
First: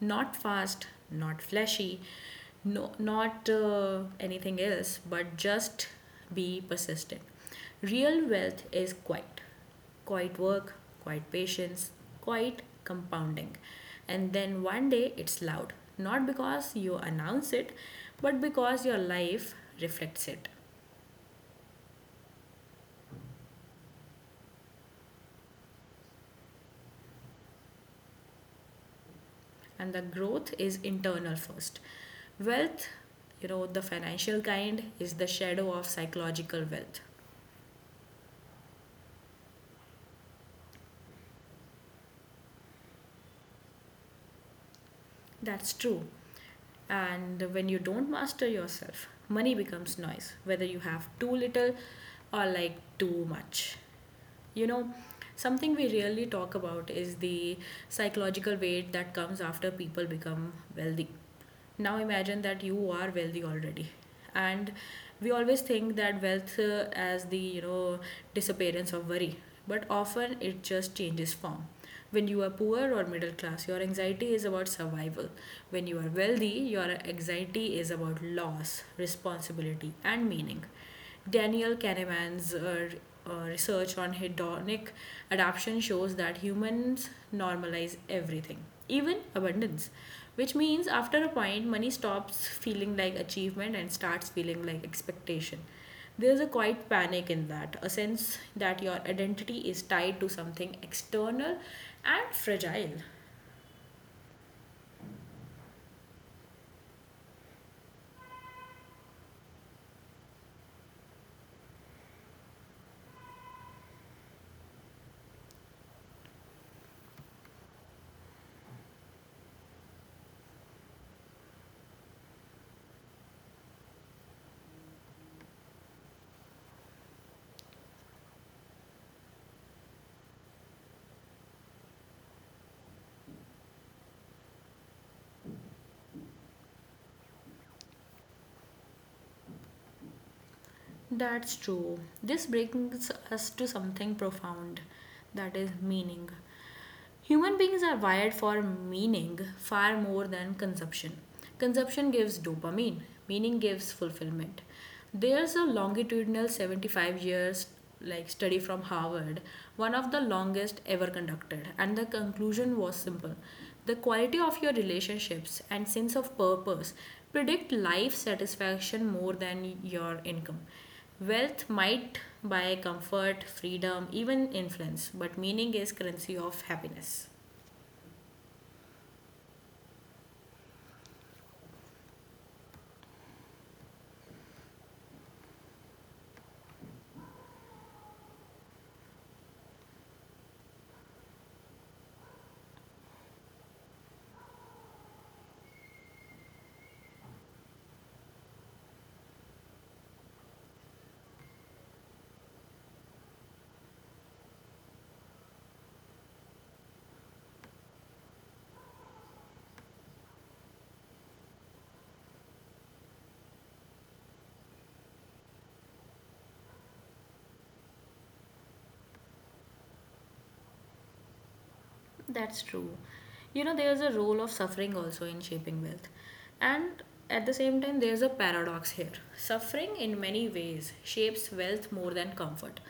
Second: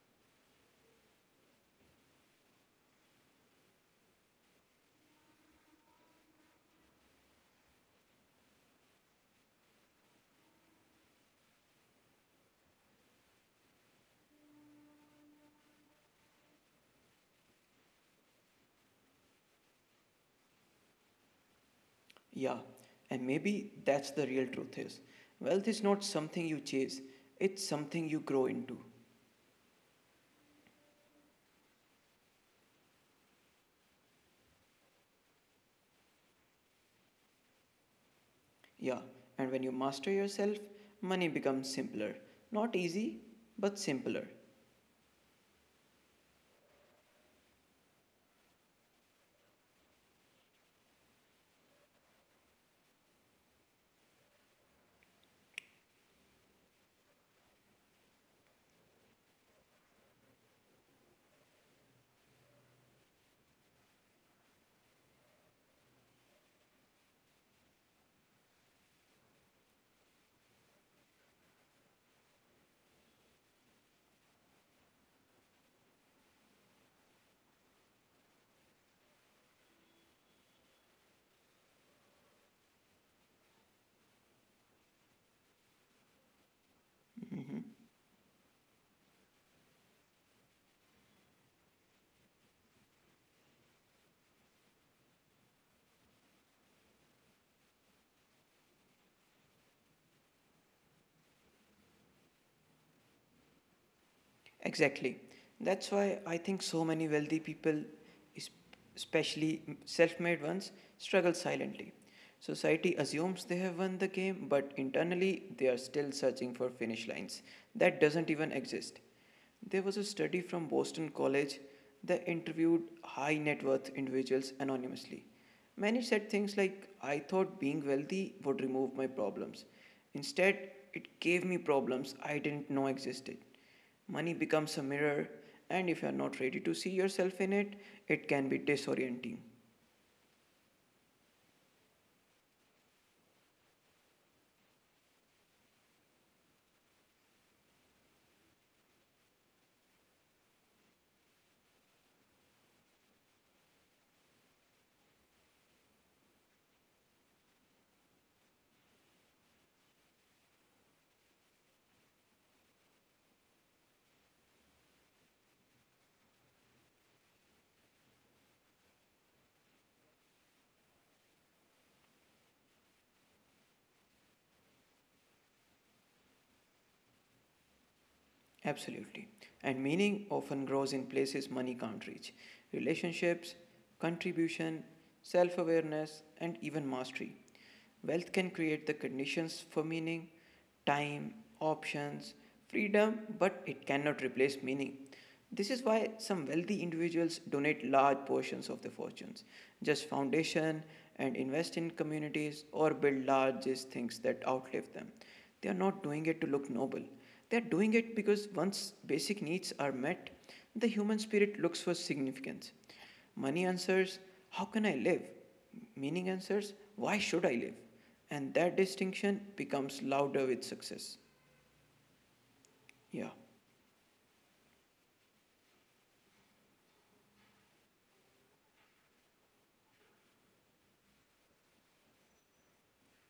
S1: Not fast, not flashy, no, not anything else, but just be persistent. Real wealth is quiet, quiet work, quiet patience, quiet compounding. And then one day it's loud, not because you announce it, but because your life reflects it.
S2: Yeah, and maybe that's the real truth is. Wealth is not something you chase, it's something you grow into.
S1: And the growth is internal first. Wealth, the financial kind is the shadow of psychological wealth.
S2: Yeah, and when you master yourself, money becomes simpler. Not easy, but simpler.
S1: That's true. And when you don't master yourself, money becomes noise, whether you have too little or like too much. You know, something we rarely talk about is the psychological weight that comes after people become wealthy. Now imagine that you are wealthy already. And we always think that wealth as the, you know, disappearance of worry, but often it just changes form. When you are poor or middle class, your anxiety is about survival. When you are wealthy, your anxiety is about loss, responsibility, and meaning. Daniel Kahneman's research on hedonic adaptation shows that humans
S2: Mhm.
S1: normalize everything, even abundance, which means after a point, money stops feeling like achievement and starts feeling like expectation. There's a quiet panic in that, a sense that your identity is tied to something external and fragile.
S2: Exactly. That's why I think so many wealthy people, es- especially self made ones, struggle silently. Society assumes they have won the game, but internally they are still searching for finish lines that doesn't even exist. There was a study from Boston College that interviewed high net worth individuals anonymously. Many said things like, I thought being wealthy would remove my problems. Instead, it gave me problems I didn't know existed. Money becomes a mirror, and if you're not ready to see yourself in it, it can be disorienting.
S1: That's true. This brings us to something profound that is meaning. Human beings are wired for meaning far more than consumption. Consumption gives dopamine, meaning gives fulfillment. There's a longitudinal 75 years study from Harvard, one of the longest ever conducted, and the conclusion was simple. The quality of your relationships and sense of purpose predict life satisfaction more than your income. Wealth might buy comfort, freedom, even influence, but meaning is currency of happiness.
S2: Absolutely. And meaning often grows in places money can't reach. Relationships, contribution, self awareness, and even mastery. Wealth can create the conditions for meaning, time, options, freedom, but it cannot replace meaning. This is why some wealthy individuals donate large portions of their fortunes, just foundation and invest in communities or build largest things that outlive them. They are not doing it to look noble. They are doing it because once basic needs are met, the human spirit looks for significance. Money answers, how can I live? Meaning answers, why should I live? And that distinction becomes louder with success.
S1: That's true.
S2: Yeah.
S1: You know, there's a role of suffering also in shaping wealth. And at the same time, there's a paradox here. Suffering, in many ways, shapes wealth more than comfort.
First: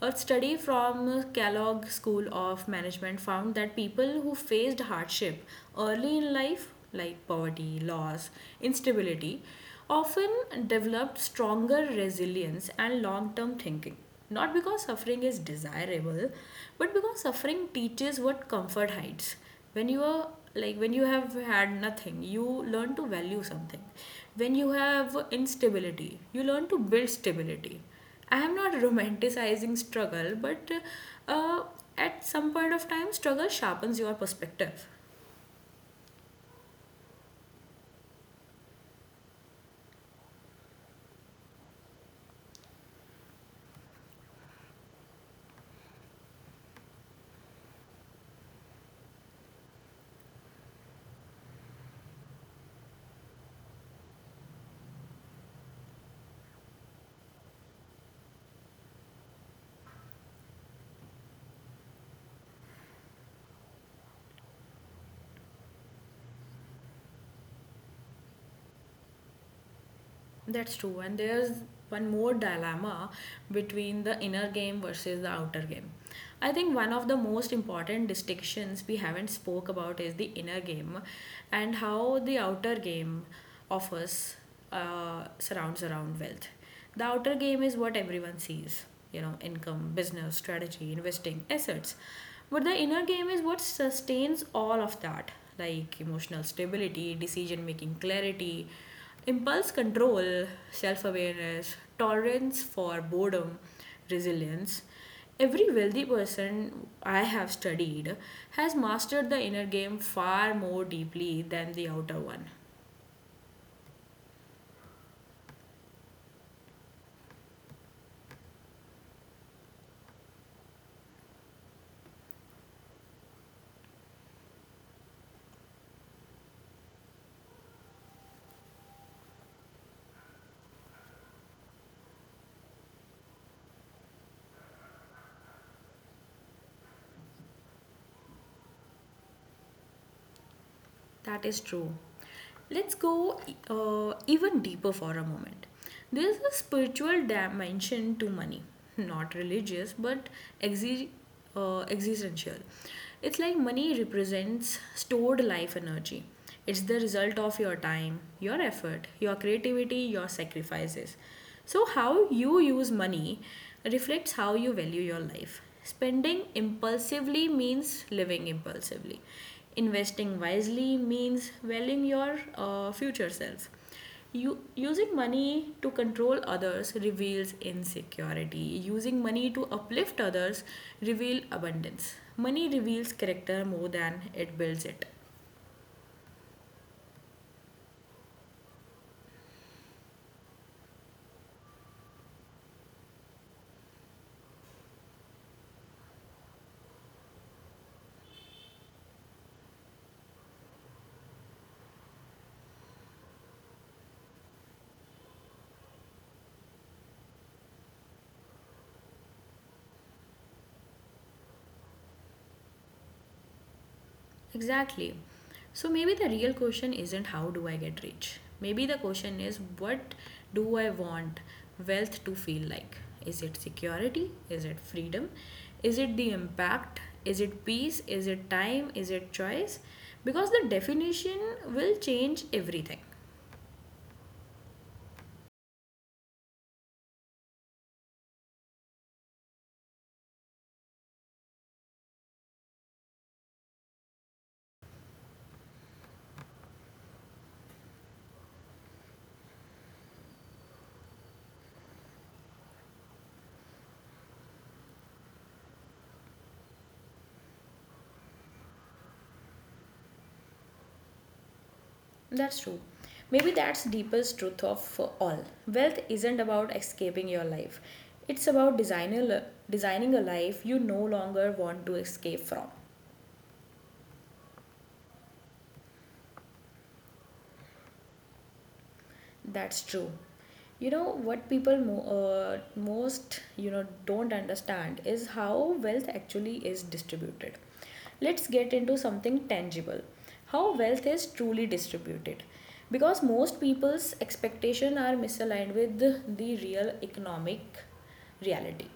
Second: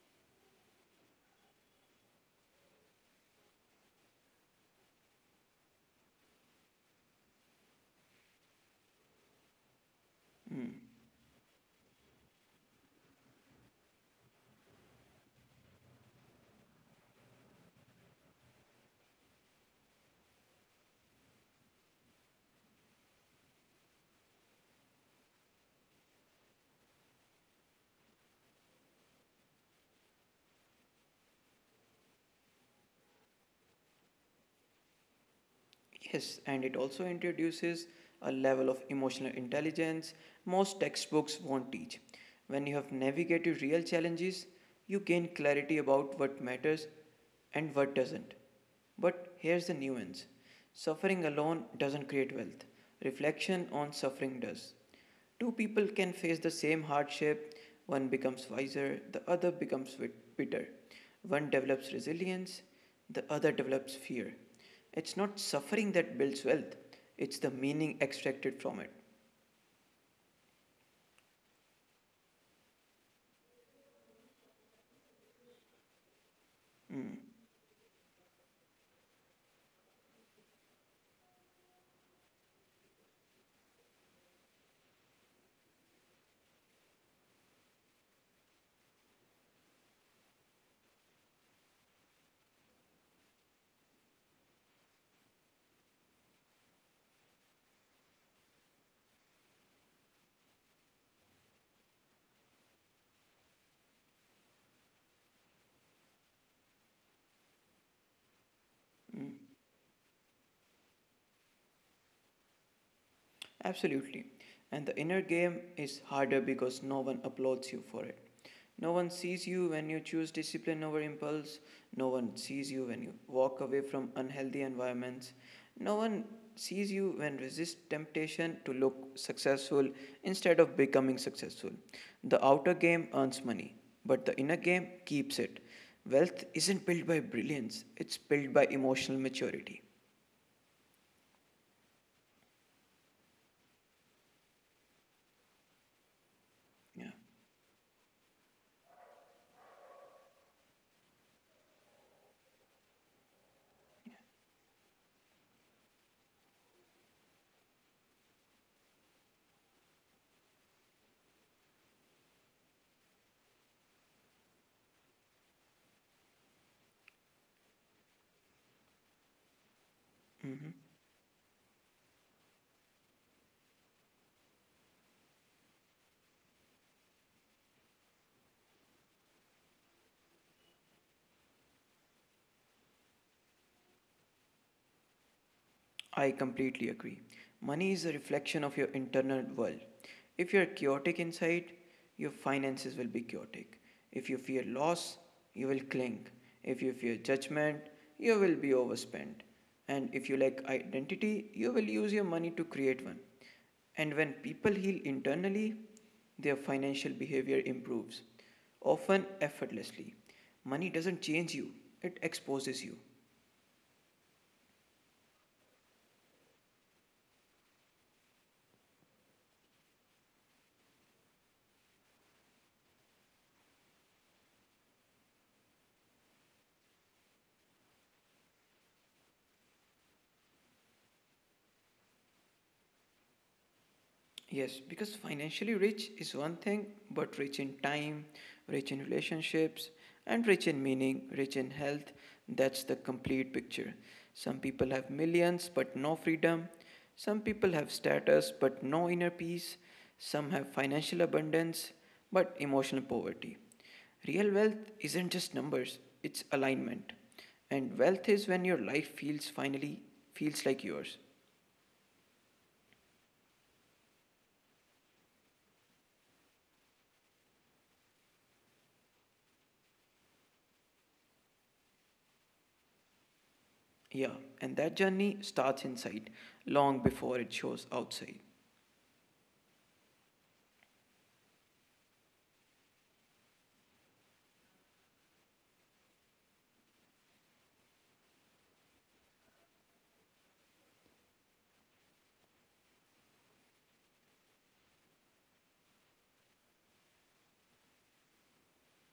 S1: A study from Kellogg School of Management found that people who faced hardship early in life, like poverty, loss, instability, often
S2: Mm.
S1: developed stronger resilience and long term thinking. Not because suffering is desirable, but because suffering teaches what comfort hides. When you are when you have had nothing, you learn to value something. When you have instability, you learn to build stability. I am not romanticizing struggle, but uh, at some point of time, struggle sharpens your perspective.
S2: Yes, and it also introduces a level of emotional intelligence most textbooks won't teach. When you have navigated real challenges, you gain clarity about what matters and what doesn't. But here's the nuance suffering alone doesn't create wealth, reflection on suffering does. Two people can face the same hardship. One becomes wiser, the other becomes bitter. One develops resilience, the other develops fear. It's not suffering that builds wealth, it's the meaning extracted from it.
S1: That's true. And there's one more dilemma between the inner game versus the outer game. I think one of the most
S2: Mm,
S1: important distinctions we haven't spoke about is the inner game and how the outer game of us surrounds around wealth. The outer game is what everyone sees, you know, income, business, strategy, investing, assets. But the inner game is what sustains all of that, like emotional stability, decision making clarity, impulse control, self awareness, tolerance for boredom, resilience. Every wealthy person I have studied has mastered the inner
S2: mm.
S1: game far more deeply than the outer one.
S2: Absolutely. And the inner game is harder because no one applauds you for it. No one sees you when you choose discipline over impulse. No one sees you when you walk away from unhealthy environments. No one sees you when resist temptation to look successful instead of becoming successful. The outer game earns money, but the inner game keeps it. Wealth isn't built by brilliance, it's built by emotional maturity.
S1: That is true. Let's go even deeper for a moment. There is a spiritual
S2: Yeah.
S1: dimension to money, not religious, but exi- existential. It's like money represents stored life energy. It's the result of your time, your effort, your creativity, your sacrifices. So, how you use money reflects how you value your life. Spending impulsively means living impulsively. Investing
S2: Mm-hmm.
S1: wisely means valuing your future self. You, using money to control others reveals insecurity. Using money to uplift others reveals abundance. Money reveals character more than it builds it.
S2: I completely agree. Money is a reflection of your internal world. If you're chaotic inside, your finances will be chaotic. If you fear loss, you will cling. If you fear judgment, you will be overspent. And if you lack identity, you will use your money to create one. And when people heal internally, their financial behavior improves, often effortlessly. Money doesn't change you, it exposes you.
S1: Exactly. So maybe the real question isn't, how do I get rich? Maybe the question is, what do I want wealth to feel like? Is it security? Is it freedom? Is it the impact? Is it peace? Is it time? Is it choice? Because the definition will change everything.
S2: Yes, because financially rich is one thing, but rich in time, rich in relationships, and rich in meaning, rich in health, that's the complete picture. Some people have millions but no freedom. Some people have status but no inner peace. Some have financial abundance but emotional poverty. Real wealth isn't just numbers, it's alignment. And wealth is when your life feels finally feels like yours.
S1: That's true. Maybe that's deepest truth of all. Wealth isn't about escaping your life. It's about designing a life you no longer want to escape from.
S2: Yeah, and that journey starts inside long before it shows outside.
S1: That's true. You know what people most, don't understand is how wealth actually is distributed. Let's get into something tangible. How wealth is truly distributed. Because most people's expectation are misaligned with the real economic reality.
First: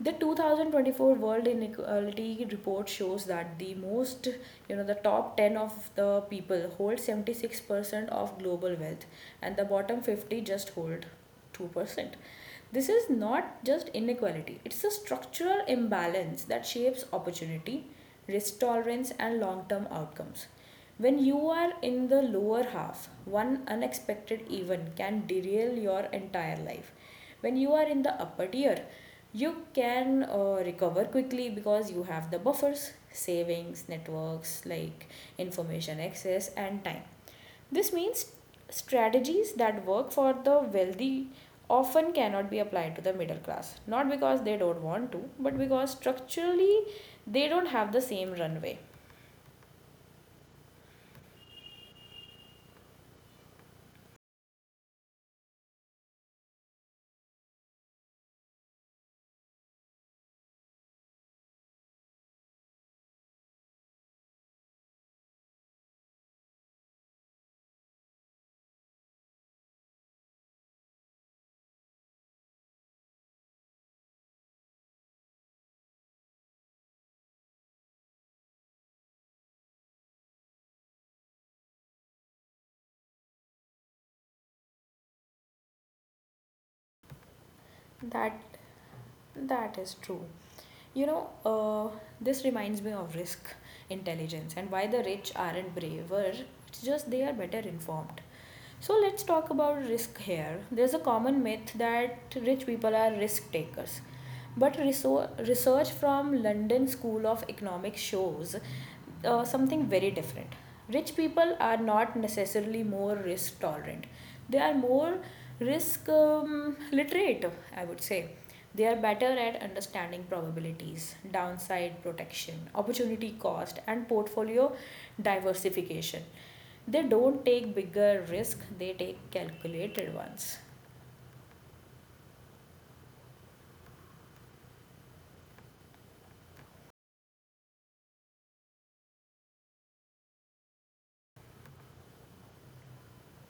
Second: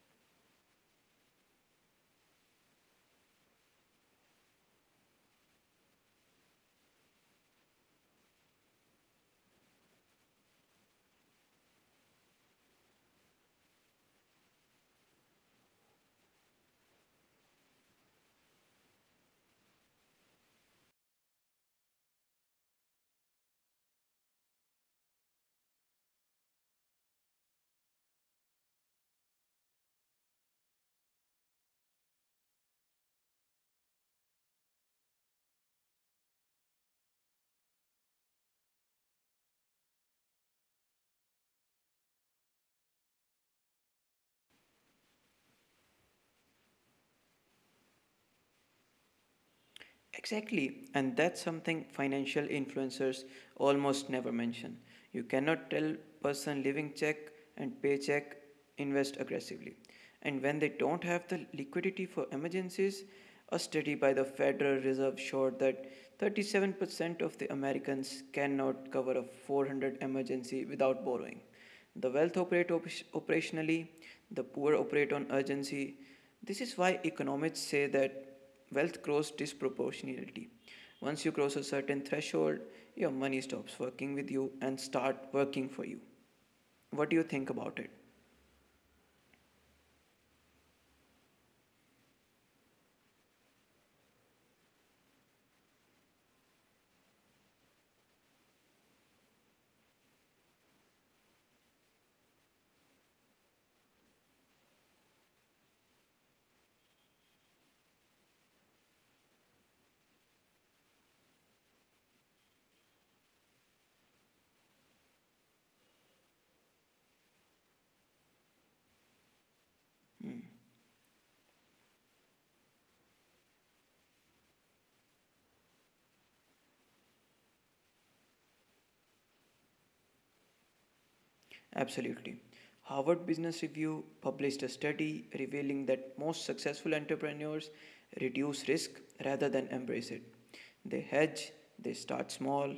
S1: The 2024 World Inequality Report shows that the most, the top 10 of the people hold 76% of global wealth and the bottom 50 just hold 2%. This is not just inequality, it's a structural imbalance that shapes opportunity, risk tolerance, and long term outcomes. When you are in the lower half, one unexpected event can derail your entire life. When you are in the upper tier, you can recover quickly because you have the buffers, savings, networks, like information access and time. This means strategies that work for the wealthy often cannot be applied to the middle class, not because they don't want to, but because structurally they don't have the same runway.
S2: Exactly, and that's something financial influencers almost never mention. You cannot tell person living check and paycheck invest aggressively. And when they don't have the liquidity for emergencies, a study by the Federal Reserve showed that 37% of the Americans cannot cover a 400 emergency without borrowing. The wealth operate operationally, the poor operate on urgency. This is why economists say that wealth grows disproportionately. Once you cross a certain threshold, your money stops working with you and start working for you. What do you think
S1: That
S2: about it?
S1: that is true. You know, this reminds me of risk intelligence and why the rich aren't braver. It's just they are better informed. So let's talk about risk here. There's a common myth that rich people are risk takers. But research from London School of Economics shows something very different. Rich people are not necessarily more risk tolerant. They are more risk literate, I would say. They are better at understanding
S2: Hmm.
S1: probabilities, downside protection, opportunity cost, and portfolio diversification. They don't take bigger risk, they take calculated ones.
S2: Absolutely. Harvard Business Review published a study revealing that most successful entrepreneurs reduce risk rather than embrace it. They hedge, they start small,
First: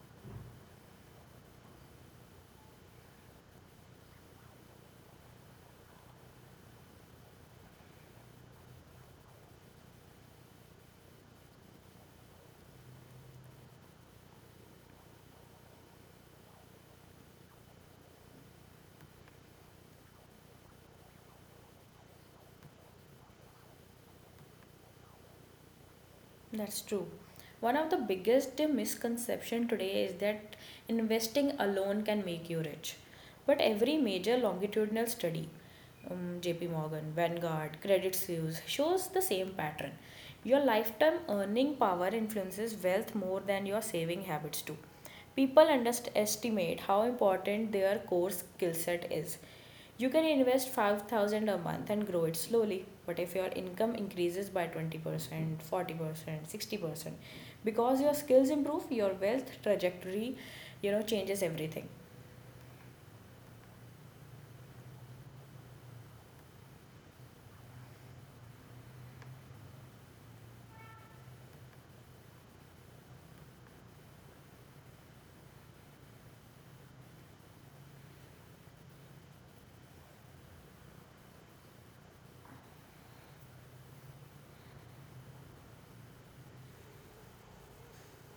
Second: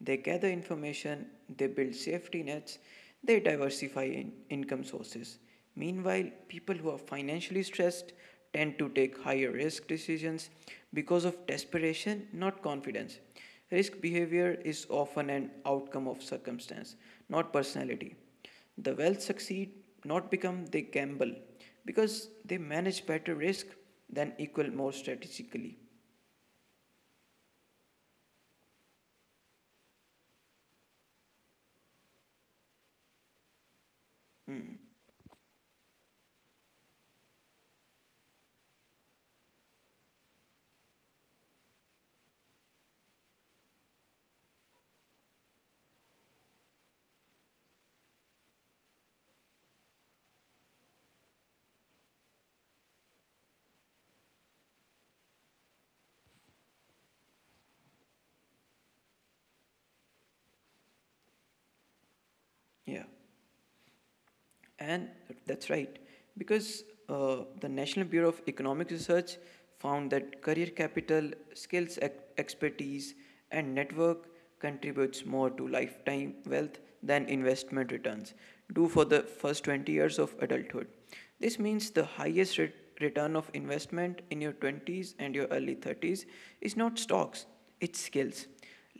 S2: they gather information, they build safety nets, they diversify in income sources. Meanwhile, people who are financially stressed tend to take higher risk decisions because of desperation, not confidence. Risk behavior is often an outcome of circumstance, not personality. The well succeed, not become they gamble, because they manage better risk than equal more strategically.
S1: That's true. One of the biggest misconception today is that investing alone can make you rich. But every major
S2: Hmm.
S1: longitudinal study, JP Morgan, Vanguard, Credit Suisse, shows the same pattern. Your lifetime earning power influences wealth more than your saving habits do. People underestimate how important their core skill set is. You can invest 5,000 a month and grow it slowly, but if your income increases by 20%, 40%, 60%, because your skills improve, your wealth trajectory, you know, changes everything.
S2: Yeah. And that's right, because the National Bureau of Economic Research found that career capital, skills expertise, and network contributes more to lifetime wealth than investment returns do for the first 20 years of adulthood. This means the highest return of investment in your 20s and your early 30s is not stocks, it's skills.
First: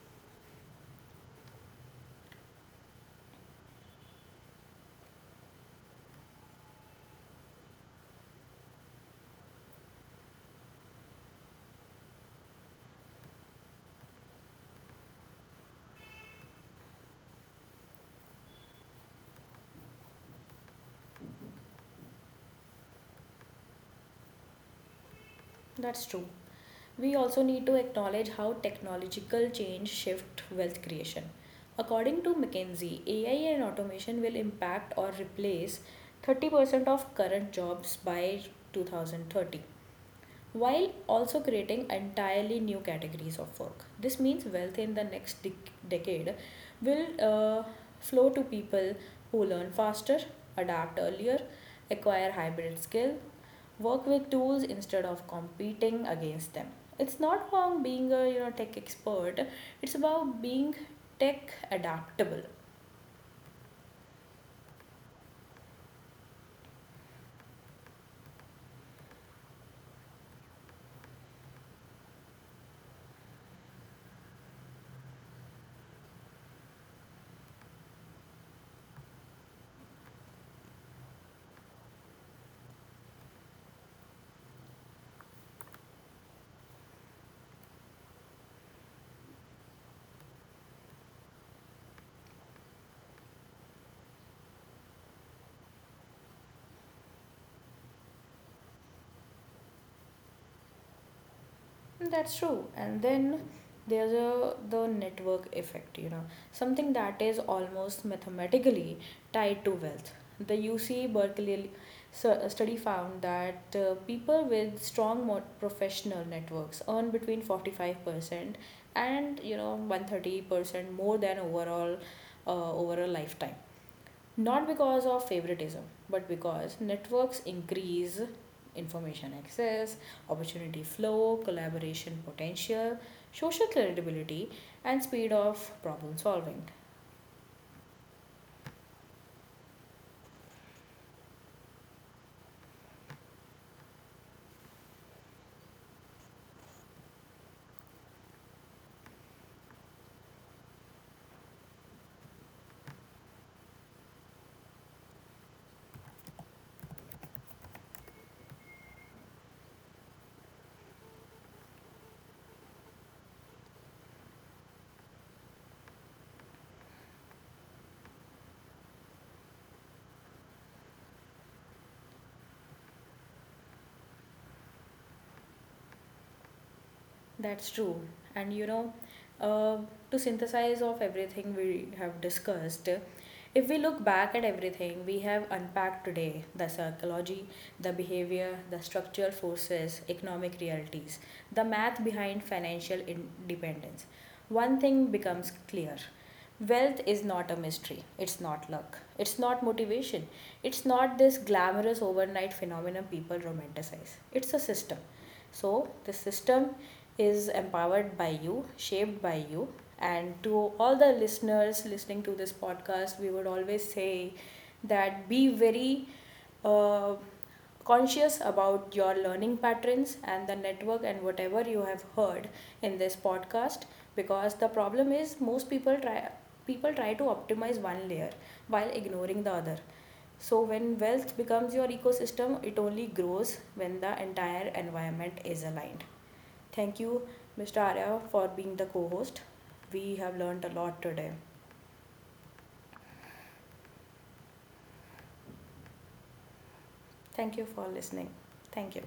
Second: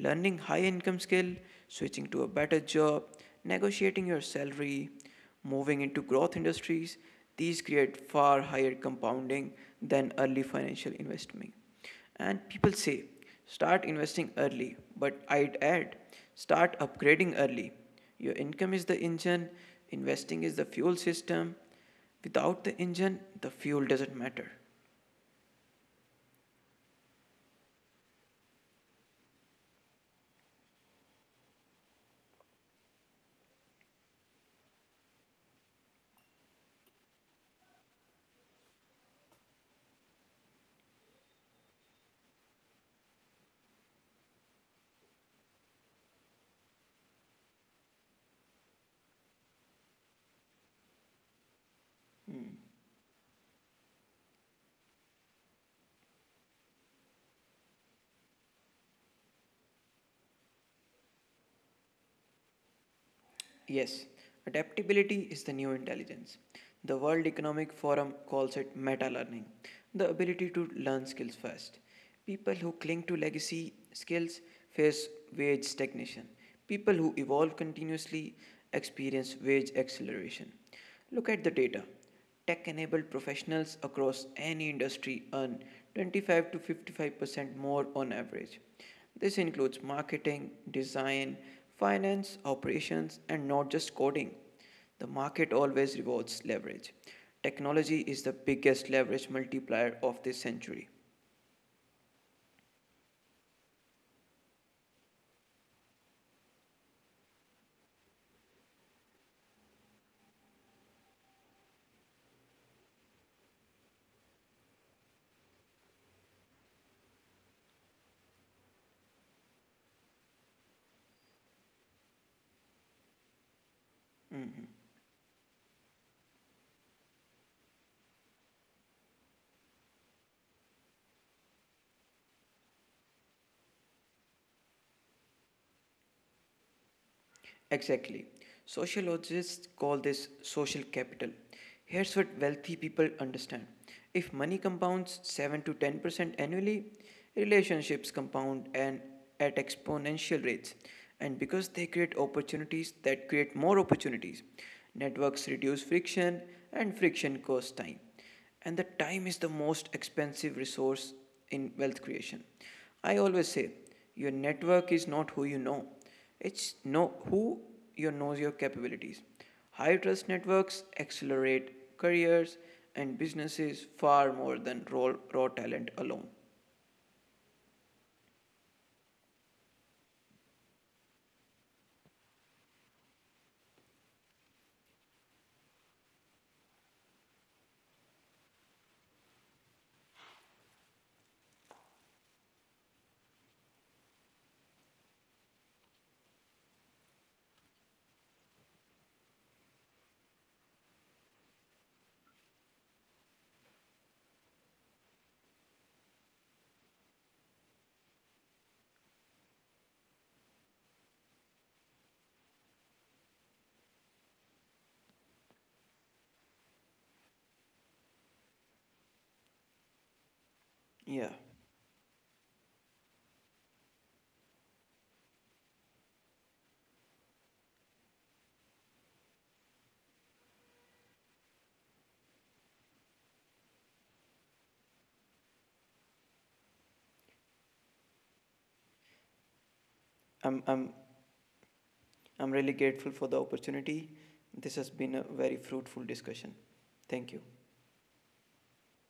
S2: Learning high income skill, switching to a better job, negotiating your salary, moving into growth industries, these create far higher compounding than early financial investment. And people say, start investing early, but I'd add, start upgrading early. Your income is the engine, investing is the fuel system. Without the engine, the fuel doesn't matter.
S1: That's true. We also need to acknowledge how technological change shift wealth creation. According to McKinsey, AI and automation will impact or replace 30% of current jobs by 2030 while also creating entirely new categories of work. This means wealth in the next decade will flow to people who learn faster, adapt earlier, acquire hybrid skill, work with tools instead of competing against them. It's not about being a, you know, tech expert. It's about being tech adaptable.
S2: Yes, adaptability is the new intelligence. The World Economic Forum calls it meta learning, the ability to learn skills fast. People who cling to legacy skills face wage stagnation. People who evolve continuously experience wage acceleration. Look at the data. Tech enabled professionals across any industry earn 25 to 55% more on average. This includes marketing, design, finance, operations, and not just coding. The market always rewards leverage. Technology is the biggest leverage multiplier of this century.
S1: That's true. And then there's a the network effect, you know, something that is almost mathematically tied to wealth. The UC Berkeley study found that people with strong professional networks earn between 45% and 130% more than overall, over a lifetime,
S2: Mm-hmm.
S1: not because of favoritism but because networks increase information access, opportunity flow, collaboration potential, social credibility, and speed of problem solving.
S2: Exactly. Sociologists call this social capital. Here's what wealthy people understand if money compounds 7 to 10% annually, relationships compound and at exponential rates. And because they create opportunities that create more opportunities, networks reduce friction and friction costs time. And the time is the most expensive resource in wealth creation. I always say your network is not who you know, it's know who you knows your capabilities. High trust networks accelerate careers and businesses far more than raw talent alone.
S1: That's true. And you know, uh, to synthesize of everything we have discussed, if we look back at everything we have unpacked today, the psychology, the behavior, the structural forces, economic realities, the math behind financial independence, one thing becomes clear. Wealth is not a mystery. It's not luck. It's not motivation. It's not this glamorous overnight phenomenon people romanticize. It's a system. So the system is empowered by you, shaped by you. And to all the listeners listening to this podcast, we would always say that be very uh, conscious about your learning patterns and the network and
S2: Yeah,
S1: whatever you have heard in this podcast, because the problem is most people try to optimize one layer while ignoring the other, so when wealth becomes your ecosystem it only grows when the entire environment is aligned. Thank you, Mr. Arya, for being the co-host. We have
S2: I'm,
S1: learned a
S2: I'm,
S1: lot today.
S2: I'm really grateful for the opportunity. This has been a very fruitful discussion. Thank you.
S1: Thank you for listening. Thank you.